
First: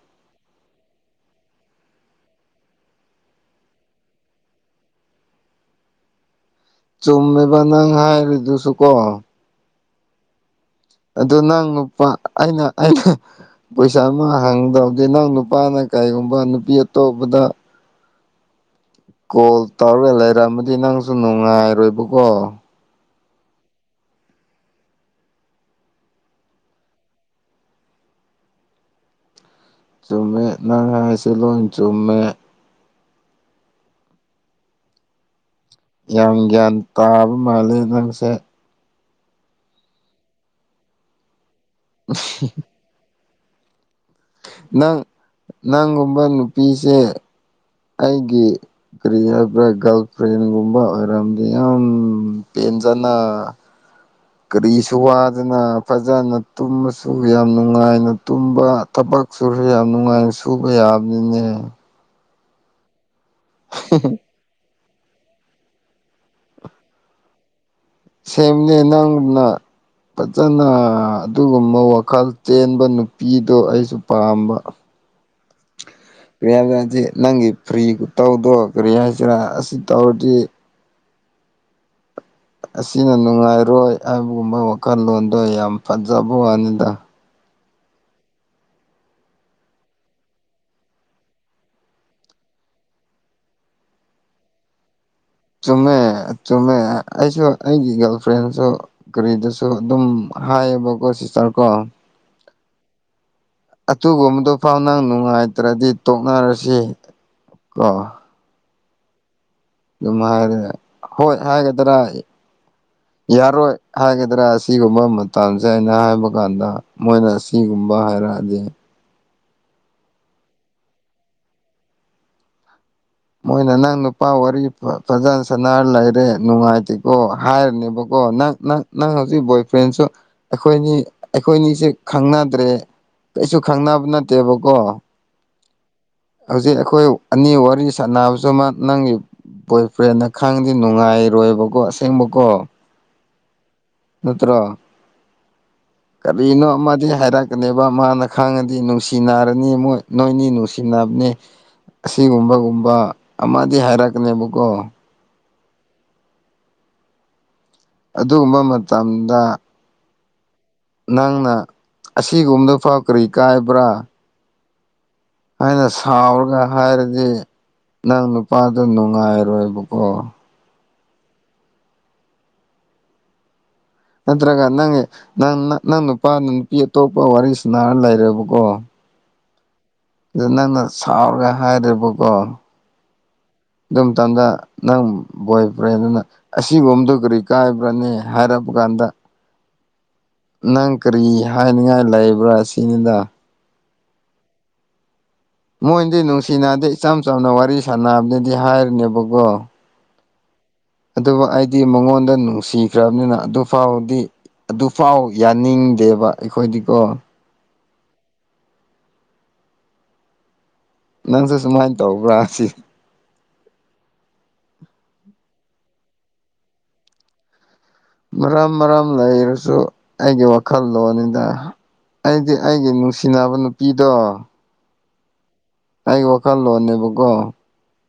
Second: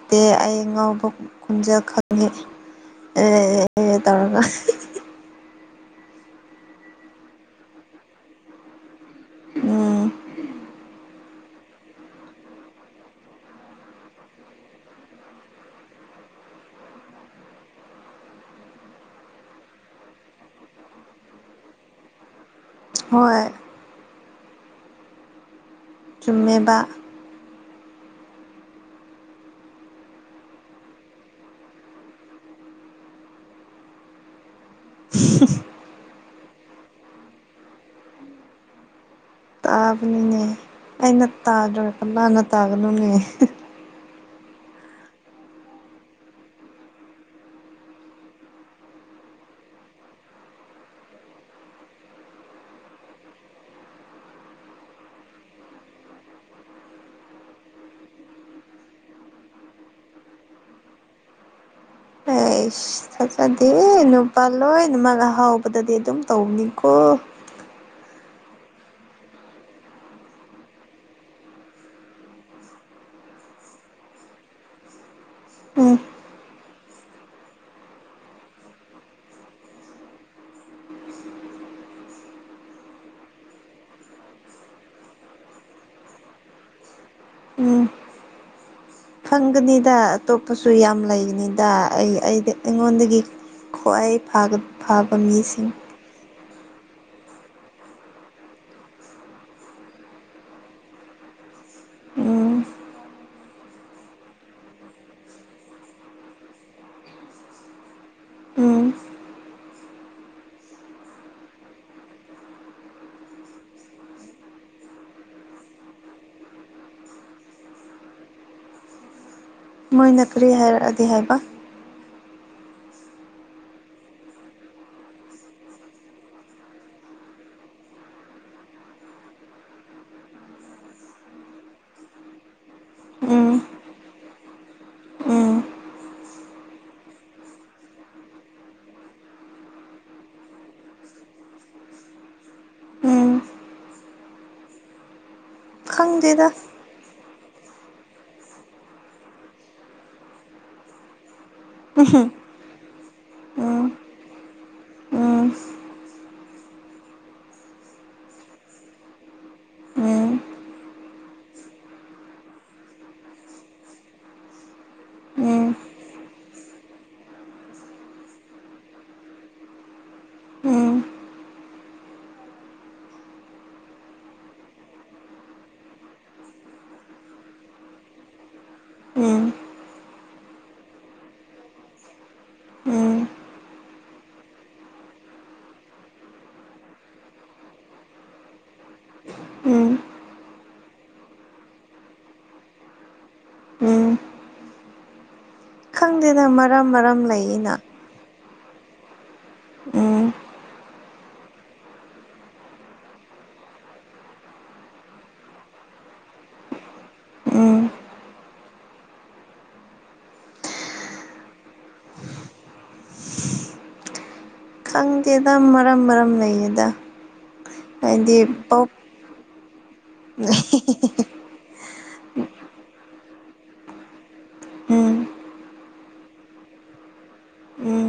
B: ꯗꯦ ꯑꯩ ꯉꯕ ꯈꯨꯝꯖꯦꯜ ꯈꯪꯉꯤ ꯇꯧꯔꯒ
A: ꯆꯨꯝꯃꯤꯕ ꯅꯪ ꯍꯥꯏꯔꯤꯗꯨꯁꯨ ꯀꯣ
B: ꯎꯝ
A: ꯑꯗꯣ ꯅꯪ ꯅꯨꯄꯥ ꯑꯩꯅ ꯑꯩꯅ ꯄꯩꯁꯥ ꯑꯃ ꯍꯥꯡꯗꯕꯗꯤꯦ ꯅꯪ ꯅꯨꯄꯥꯅ ꯀꯔꯤꯒꯨꯝꯕ ꯅꯨꯄꯤ ꯑꯇꯣꯞꯄꯗ ꯀꯣꯜ ꯇꯧꯔꯦ ꯂꯩꯔꯝꯃꯗꯤ ꯅꯪꯁꯨ ꯅꯨꯡꯉꯥꯏꯔꯣꯏꯕꯀꯣ
B: ꯍꯣꯏ ꯆꯨꯝꯃꯦꯕ
A: ꯆꯨꯝꯃꯦ ꯅꯪ ꯍꯥꯏꯁꯤ ꯂꯣꯏ ꯆꯨꯝꯃꯦ
B: [unintelligible]
A: ꯌꯥꯝ ꯒ꯭ꯌꯥꯟ ꯇꯥꯕ ꯃꯥꯂꯦ ꯅꯪꯁꯦ
B: ꯇꯥꯕꯅꯤꯅꯦ ꯑꯩꯅ ꯇꯥꯗ꯭ꯔ ꯀꯂꯅ ꯇꯥꯒꯅꯨꯅꯦ
A: ꯅꯪ ꯅꯪꯒꯨꯝꯕ ꯅꯨꯄꯤꯁꯦ ꯑꯩꯒꯤ ꯀꯔꯤ ꯍꯥꯏꯕ꯭ꯔꯥ ꯒꯥꯔꯜ ꯐ꯭ꯔꯦꯟꯒꯨꯝꯕ ꯑꯣꯏꯔꯝꯗꯤ ꯌꯥꯝ ꯄꯦꯟꯖꯅ ꯀꯔꯤꯁꯨ ꯋꯥꯗꯅ ꯐꯖꯅ ꯇꯨꯝꯃꯁꯨ ꯌꯥꯝ ꯅꯨꯡꯉꯥꯏꯅ ꯇꯨꯝꯕ ꯊꯕꯛ ꯁꯨꯔꯁꯨ ꯌꯥꯝ ꯅꯨꯡꯉꯥꯏꯅ ꯁꯨꯕ ꯌꯥꯕꯅꯤꯅꯦ
B: ꯑꯩ ꯆꯠꯆꯗꯦ ꯅꯨꯄꯥ ꯂꯣꯏꯅꯃꯛ ꯑꯍꯥꯎꯕꯗꯗꯤ ꯑꯗꯨꯝ ꯇꯧꯅꯤꯀꯣ
A: ꯁꯦꯝꯅꯦ ꯅꯪꯅ ꯐꯖꯅ ꯑꯗꯨꯒꯨꯝꯕ ꯋꯥꯈꯜ ꯆꯦꯟꯕ ꯅꯨꯄꯤꯗꯣ ꯑꯩꯁꯨ ꯄꯥꯝꯕ
B: ꯎꯝ
A: ꯀꯔꯤꯌꯥꯁꯤ ꯅꯪꯒꯤ ꯐ꯭ꯔꯤꯒ ꯇꯧꯗꯣ ꯀꯔꯤꯌꯥ ꯍꯥꯏꯁꯤꯔꯥ ꯑꯁꯤ ꯇꯧꯔꯗꯤ ꯑꯁꯤꯅ ꯅꯨꯡꯉꯥꯏꯔꯣꯏ ꯍꯥꯏꯕꯒꯨꯝꯕ ꯋꯥꯈꯜꯂꯣꯟꯗꯣ ꯌꯥꯝ ꯐꯖꯕ ꯋꯥꯅꯤꯗ
B: ꯎꯝ ꯐꯪꯒꯅꯤꯗ ꯑꯇꯣꯞꯄꯁꯨ ꯌꯥꯝ ꯂꯩꯒꯅꯤꯗ ꯑꯩꯗꯤ ꯑꯩꯉꯣꯟꯗꯒꯤ ꯈ꯭ꯋꯥꯏ ꯐꯒ ꯐꯥꯕ ꯃꯤꯁꯦ
A: ꯆꯨꯝꯃꯦ ꯆꯨꯝꯃꯦ ꯑꯩꯁꯨ ꯑꯩꯒꯤ ꯒꯥꯔꯜ ꯐ꯭ꯔꯦꯟꯁꯨ ꯀꯔꯤꯗꯁꯨ ꯑꯗꯨꯝ ꯍꯥꯏꯌꯦꯕꯀꯣ ꯁꯤꯁꯇꯔ ꯀꯣ
B: ꯎꯝ
A: ꯑꯊꯕꯗ ꯐꯥꯎ ꯅꯪ ꯅꯨꯡꯉꯥꯏꯇ꯭ꯔꯗꯤ ꯇꯣꯛꯅꯔꯁꯤ ꯀꯣ
B: ꯎꯝ
A: ꯑꯗꯨꯝ ꯍꯥꯏꯔꯦ ꯍꯣꯏ ꯍꯥꯏꯒꯗ꯭ꯔꯥ ꯌꯥꯔꯣꯏ ꯍꯥꯏꯒꯗ꯭ꯔꯥ ꯑꯁꯤꯒꯨꯝꯕ ꯃꯇꯝꯁꯦ ꯑꯩꯅ ꯍꯥꯏꯕ ꯀꯥꯟꯗ ꯃꯣꯏꯅ ꯁꯤꯒꯨꯝꯕ ꯍꯥꯏꯔꯛꯑꯗꯤ
B: ꯃꯣꯏꯅ ꯀꯔꯤ ꯍꯥꯏꯔꯛꯑꯗꯤ ꯍꯥꯏꯕ
A: ꯃꯣꯏꯅ ꯅꯪ ꯅꯨꯄꯥ ꯋꯥꯔꯤ ꯐꯖꯅ ꯁꯅꯔ ꯂꯩꯔꯦ ꯅꯨꯡꯉꯥꯏꯇꯦꯀꯣ ꯍꯥꯏꯔꯅꯦꯕꯀꯣ ꯅꯪ ꯅꯪ ꯅꯪ ꯍꯧꯖꯤꯛ ꯕꯣꯏ ꯐ꯭ꯔꯦꯟꯁꯨ ꯑꯩꯈꯣꯏꯅꯤ ꯑꯩꯈꯣꯏꯅꯤꯁꯦ ꯈꯪꯅꯗ꯭ꯔꯦ
B: ꯎꯝ
A: ꯀꯩꯁꯨ ꯈꯪꯅꯕ ꯅꯠꯇꯦꯕꯀꯣ
B: ꯎꯝ
A: ꯍꯧꯖꯤꯛ ꯑꯩꯈꯣꯏ ꯑꯅꯤ ꯋꯥꯔꯤ ꯁꯥꯟꯅꯕꯁꯨ ꯑꯃ ꯅꯪꯒꯤ ꯕꯣꯏ ꯐ꯭ꯔꯦꯟꯅ ꯈꯪꯗꯤꯦ ꯅꯨꯡꯉꯥꯏꯔꯣꯏꯕꯀꯣ ꯑꯁꯦꯡꯕꯀꯣ
B: ꯎꯝ
A: ꯅꯠꯇ꯭ꯔꯣ
B: ꯈꯪꯗꯦꯗ
A: ꯀꯔꯤꯅꯣ ꯃꯥꯗꯤ ꯍꯥꯏꯔ ꯀꯅꯦꯕ ꯃꯥꯅ ꯈꯥꯡꯉꯗꯤ ꯅꯨꯡꯁꯤ ꯅꯥꯔꯅꯤꯣꯏ ꯅꯣꯏꯅꯤ ꯅꯨꯡꯁꯤꯕꯅꯦ
B: ꯎꯝ
A: ꯑꯁꯤꯒꯨꯝꯕꯒꯨꯝꯕ ꯑꯃꯗꯤ
B: ꯎꯝ
A: ꯍꯥꯏꯔꯛꯀꯅꯦꯕꯀꯣ
B: ꯎꯝ
A: ꯑꯗꯨꯒꯨꯝꯕ ꯃꯇꯝꯗ
B: ꯎꯝ
A: ꯅꯪꯅ ꯑꯁꯤꯒꯨꯝꯕꯗꯐꯥꯎ ꯀꯔꯤ ꯀꯥꯏꯕ꯭ꯔꯥ
B: ꯎꯝ
A: ꯑꯩꯅ ꯁꯥꯎꯔꯒ ꯍꯥꯏꯔꯗꯤ ꯅꯪ ꯅꯨꯄꯥꯗꯨ ꯅꯨꯡꯉꯥꯏꯔꯣꯏꯕꯀꯣ
B: ꯎꯝ
A: ꯅꯠꯇ꯭ꯔꯒ ꯅꯪꯒꯤ ꯅꯪ ꯅꯪ ꯅꯪ ꯅꯨꯄꯥꯅ ꯅꯨꯄꯤ ꯑꯇꯣꯞꯄ ꯋꯥꯔꯤ ꯁꯥꯅꯥꯔ ꯂꯩꯔꯦꯕꯀꯣ
B: ꯎꯝ
A: ꯑꯗ ꯅꯪꯅ ꯁꯥꯎꯔꯒ ꯍꯥꯏꯔꯦꯕꯀꯣ
B: ꯎꯝ
A: ꯑꯗꯨ ꯃꯇꯝꯗ ꯅꯪ ꯕꯣꯏꯐ꯭ꯔꯦꯟ ꯗꯨꯅ ꯑꯁꯤꯒꯨꯝꯗ‌ꯣ ꯀꯔꯤ ꯀꯥꯏꯕꯔꯅ‌ꯦ ꯍꯥꯏꯔꯛꯄ ꯀꯥꯟꯗ
B: ꯎꯝ
A: ꯅꯪ ꯀꯔꯤ ꯍꯥꯏꯅꯤꯡꯉꯥꯏ ꯂꯩꯕ꯭ꯔꯥ ꯑꯁꯤꯅꯤꯗ
B: ꯎꯝ
A: ꯃꯣꯏꯗꯤ
B: ꯈꯪꯗꯦꯗ ꯃꯔꯝ
A: ꯅꯨꯡꯁꯤꯅꯗꯦ ꯏꯆꯝ
B: ꯃꯔꯝ
A: ꯆꯝꯅ ꯋꯥꯔꯤ
B: ꯂꯩꯌꯦꯅ
A: ꯁꯥꯟꯅꯕꯅ‌ꯦꯗꯤ ꯍꯥꯏꯔꯤꯅꯦꯕꯀꯣ
B: ꯎꯝ
A: ꯑꯗꯨꯕꯨ ꯑꯩꯗꯤ ꯃꯉꯣꯟꯗ ꯅꯨꯡꯁꯤꯈ꯭ꯔꯕꯅꯤꯅ ꯑꯗꯨ ꯐꯥꯎꯕꯗꯤ ꯑꯗꯨꯐꯥꯎ ꯌꯥꯅꯤꯡꯗꯦꯕ ꯑꯩꯈꯣꯏꯗꯤꯀꯣ
B: ꯎꯝ
A: ꯅꯪꯁꯨ ꯁꯨꯃꯥꯏꯅ ꯇꯧꯕ꯭ꯔꯥ ꯁꯤ
B: ꯈꯪꯗꯦꯗ ꯃꯔꯝ ꯃꯔꯝ ꯂꯩꯌꯦꯗ ꯍꯥꯏꯗꯤ
A: ꯃꯔꯝ
B: ꯄꯣꯞ
A: ꯃꯔꯥꯡ ꯂꯩꯔꯁꯨ ꯑꯩꯒꯤ ꯋꯥꯈꯜꯂꯣꯟꯅꯤꯗ ꯑꯩꯗꯤ ꯑꯩꯒꯤ ꯅꯨꯡꯁꯤꯅꯕ ꯅꯨꯄꯤꯗꯣ
B: ꯎꯝ
A: ꯑꯩꯒꯤ ꯋꯥꯈꯜꯂꯣꯟꯣꯟꯅꯦꯕꯀꯣ
B: ꯎꯝ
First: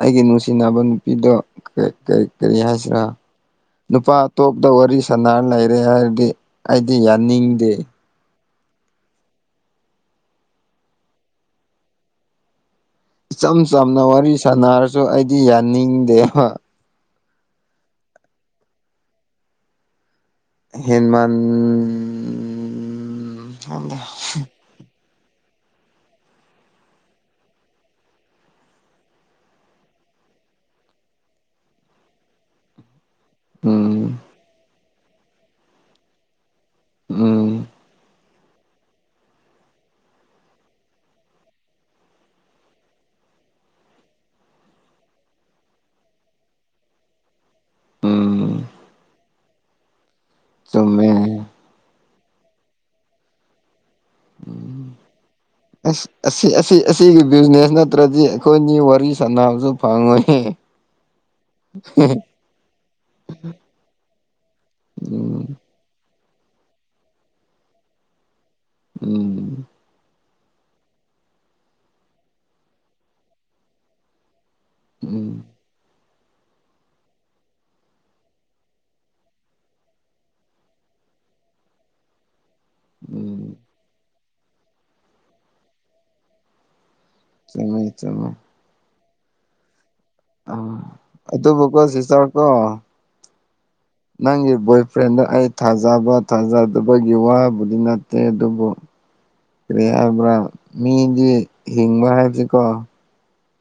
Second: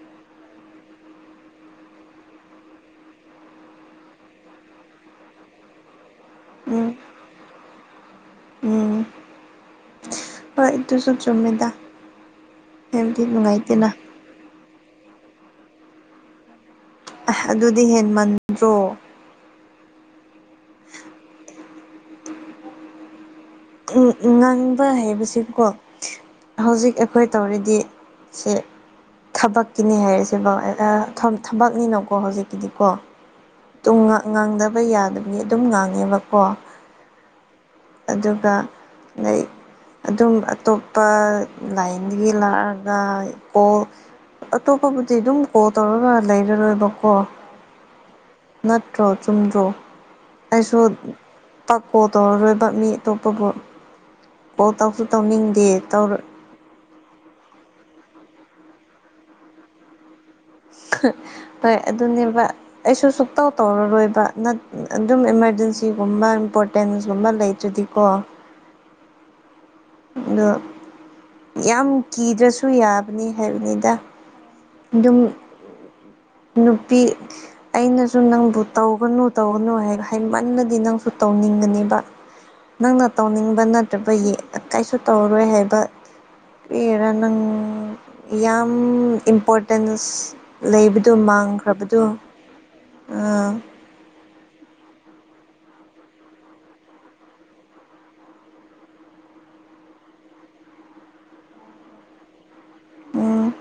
A: ꯑꯩꯒꯤ ꯅꯨꯡꯁꯤꯅꯕ ꯅꯨꯄꯤꯗꯣ ꯀꯔꯤ ꯀꯔꯤ ꯍꯥꯏꯁꯤꯔꯥ ꯅꯨꯄꯥ ꯑꯇꯣꯞꯇ ꯋꯥꯔꯤ ꯁꯅꯔ ꯂꯩꯔꯦ ꯍꯥꯏꯔꯗꯤ
B: ꯎꯝ
A: ꯑꯩꯗꯤ ꯌꯥꯅꯤꯡꯗꯦ
B: ꯎꯝ ꯍꯣꯏ ꯑꯗꯨꯁꯨ ꯆꯨꯝꯃ‌ꯦꯗꯥꯥ
A: ꯏꯆꯝ ꯆꯝꯅ ꯋꯥꯔꯤ ꯁꯥꯟꯅꯔꯁꯨ ꯑꯩꯗꯤ ꯌꯥꯅꯤꯡꯗꯦꯕ
B: ꯑ ꯑꯗꯨꯗꯤ ꯍꯦꯟ ꯃꯟꯗ꯭ꯔꯣ
A: ꯍꯦꯟꯃꯟ ꯈꯪꯗꯦ
B: ꯎꯝ ꯉꯥꯡꯕ ꯍꯥꯏꯕꯁꯤꯀꯣ ꯍꯧꯖꯤꯛ ꯑꯩꯈꯣꯏ ꯇꯧꯔꯤꯗꯤ ꯁꯦ ꯊꯕꯛꯀꯤꯅꯦ ꯍꯥꯏꯔꯤꯁꯦꯕ ꯊꯕꯛꯅꯤꯅꯀꯣ ꯍꯧꯖꯤꯛꯀꯤꯗꯤꯀꯣ
A: ꯎꯝ
B: ꯉꯥ ꯉꯥꯡꯗꯕ ꯌꯥꯗꯕꯒꯤ ꯑꯗꯨꯝ ꯉꯥꯡꯉꯦꯕꯀꯣ
A: ꯎꯝ
B: ꯑꯗꯨꯒ ꯂꯩ ꯑꯗꯨꯝ ꯑꯇꯣꯞꯄ ꯂꯥꯏꯟꯗꯒꯤ ꯂꯥꯛꯑꯒ ꯀꯣꯜ ꯑꯇꯣꯞꯄꯕꯨꯗꯤ ꯑꯗꯨꯝ ꯀꯣꯜ ꯇꯧꯔꯒ ꯂꯩꯔꯔꯣꯏꯕꯀꯣ
A: ꯎꯝ
B: ꯅꯠꯇ꯭ꯔꯣ ꯆꯨꯝꯗ꯭ꯔꯣ ꯑꯩꯁꯨ
A: ꯆꯨꯝꯃꯦ
B: ꯄꯥꯛ ꯀꯣꯜ ꯇꯧꯔꯔꯣꯏꯕ ꯃꯤ ꯑꯇꯣꯞꯄꯕꯨ ꯀ‌ꯣꯜ ꯇꯧꯁꯨ ꯇꯧꯅꯤꯡꯗꯦ ꯇꯧꯔ
A: ꯁꯤ ꯑꯁꯤꯒꯤ ꯕꯤꯖꯤꯅꯦꯁ ꯅꯠꯇ꯭ꯔꯗꯤ ꯑꯩꯈꯣꯏꯅꯤ ꯋꯥꯔꯤ ꯁꯥꯟꯅꯕꯁꯨ ꯐꯪꯉꯣꯏꯅ‌ꯦ
B: [unintelligible] ꯍꯣꯏ ꯑꯗꯨꯅꯦꯕ ꯑꯩꯁꯨ ꯁꯨꯛꯇꯧ ꯇꯧꯔꯔꯣꯏꯕ ꯅꯠ ꯑꯗꯨꯝ
A: ꯎꯝ
B: ꯏꯃꯥꯔꯖꯦꯟꯁꯤ ꯁꯤꯒꯨꯝꯕ ꯏꯝꯄꯣꯔꯇꯦꯟꯁꯒꯨꯝꯕ ꯂꯩꯇ꯭ꯔꯗꯤꯀꯣ
A: ꯎꯝ
B: ꯑꯗꯣ ꯌꯥꯝ ꯀꯤꯗ꯭ꯔꯁꯨ ꯌꯥꯕꯅꯤ ꯍꯥꯏꯕꯅꯤꯗ ꯑꯗꯨꯝ
A: ꯎꯝ
B: ꯅꯨꯄꯤ ꯑꯩꯅꯁꯨ ꯅꯪꯕꯨ ꯇꯧꯒꯅꯨ ꯇꯧꯒꯅꯨ ꯍꯥꯏ ꯍꯥꯏ ꯃꯟꯂꯗꯤ ꯅꯪꯁꯨ ꯇꯧꯅꯤꯡꯒꯅꯦꯕ
A: [inaudible]
B: ꯅꯪꯅ
A: ꯎꯝ
B: ꯇꯧꯅꯤꯡꯕ ꯅꯠꯇ꯭ꯔꯕꯒꯤ ꯀꯩꯁꯨ ꯇꯧꯔꯔꯣꯏ ꯍꯥꯏꯕ ꯀꯔꯤꯔꯥ ꯅꯪ
A: ꯆꯨꯝꯃꯦ ꯆꯨꯝꯃꯦ
B: ꯌꯥꯝ ꯏꯝꯄꯣꯔꯇꯦꯟꯁ ꯂꯩꯕꯗꯨꯣ ꯃꯥꯡꯈ꯭ꯔꯕꯗꯣ
A: ꯂ‌ꯣ
B: ꯎꯝ
A: ꯅꯪꯒꯤ ꯕꯣꯏꯐ꯭ꯔꯦꯟꯗ‌ꯣ ꯑꯩ ꯊꯥꯖꯕ ꯊꯥꯖꯗꯕꯒꯤ ꯋꯥꯕꯨꯗꯤ ꯅꯠꯇꯦ ꯑꯗꯨꯕꯨ ꯀꯔꯤ ꯍꯥꯏꯕ꯭ꯔꯥ ꯃꯤꯗꯤ ꯍꯤꯡꯕ ꯍꯥꯏꯕꯁꯤꯀꯣ
B: ꯎꯝ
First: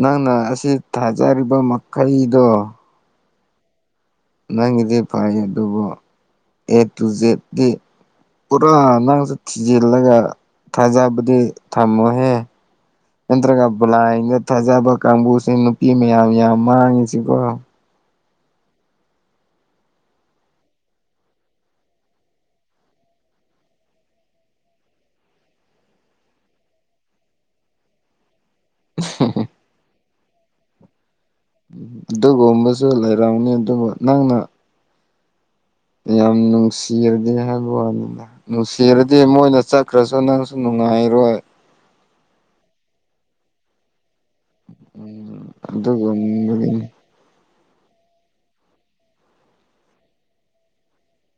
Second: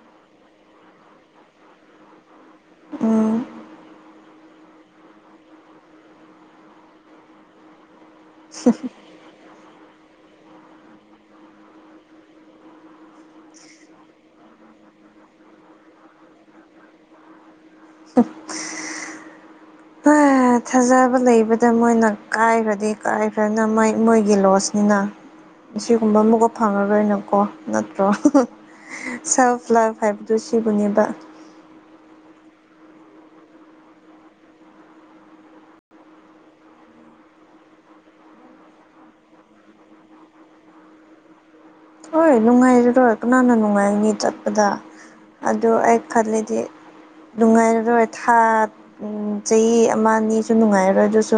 A: ꯅꯪꯅ ꯑꯁꯤ ꯊꯥꯖꯔꯤꯕ ꯃꯈꯩꯗꯣ
B: ꯎꯝ
A: ꯅꯪꯒꯤꯗꯤ ꯐꯩ ꯑꯗꯨꯕꯨ ꯑꯦ ꯇꯨ ꯖꯦꯠꯀꯤ ꯄꯨꯔꯥ ꯅꯪꯁꯨ ꯊꯤꯖꯤꯜꯂꯒ ꯊꯥꯖꯕꯗꯤ ꯊꯝꯃꯣꯍꯦ ꯅꯠꯇ꯭ꯔꯒ ꯕꯂꯥꯏꯟꯗ ꯊꯥꯖꯕ ꯀꯥꯡꯕꯨꯁꯦ ꯅꯨꯄꯤ ꯃꯌꯥꯝ ꯌꯥꯝ ꯃꯥꯡꯉꯤꯁꯤꯀꯣ
B: [inaudible] ꯊꯥꯖꯕ ꯂꯩꯕꯗ ꯃꯣꯏꯅ ꯀꯥꯏꯈ꯭ꯔꯗꯤ ꯀꯥꯏꯈ꯭ꯔꯅ ꯃꯣꯏ ꯃꯣꯏꯒꯤ ꯂꯣꯁꯅꯤꯅ꯫ ꯑꯁꯤꯒꯨꯝꯕ ꯑꯃꯒ ꯐꯪꯉꯔꯣꯏꯅꯀꯣ ꯅꯠꯇ꯭ꯔꯣ꯫ ꯁꯦꯜꯐ ꯂꯚ ꯍꯥꯏꯕꯗꯨꯣ ꯁꯤꯕꯨꯅꯦꯕ
A: ꯎ ꯑꯗꯨꯒꯨꯝꯕꯁꯨ ꯂꯩꯔꯥꯎꯅꯤ ꯑꯗꯨꯕꯨ ꯅꯪꯅ ꯌꯥꯝ ꯅꯨꯡꯁꯤꯔꯗꯤ ꯍꯥꯏꯕ ꯋꯥꯅꯤꯗ ꯅꯨꯡꯁꯤꯔꯗꯤ ꯃꯣꯏꯅ ꯆꯠꯈ꯭ꯔꯁꯨ ꯅꯪꯁꯨ ꯅꯨꯡꯉꯥꯏꯔꯣꯏ
B: ꯍꯣꯏ ꯅꯨꯡꯉꯥꯏꯔꯔꯣꯏ ꯀꯅꯥꯅ ꯅꯨꯡꯉꯥꯏꯒꯅꯤ ꯆꯠ ꯑꯗ
A: ꯎꯝ
B: ꯑꯗꯨ ꯑꯩ ꯈꯜꯂꯤꯗꯤ
A: ꯑꯗꯨꯒꯨꯝꯕꯒꯤꯅꯤ
B: ꯅꯨꯡꯉꯥꯏꯔꯔꯣꯏ ꯊꯥ ꯎꯝ ꯆꯍꯤ ꯑꯃ ꯑꯅꯤꯁꯨ ꯅꯨꯡꯉꯥꯏꯔꯔꯣꯏ ꯑꯗꯨꯁꯨ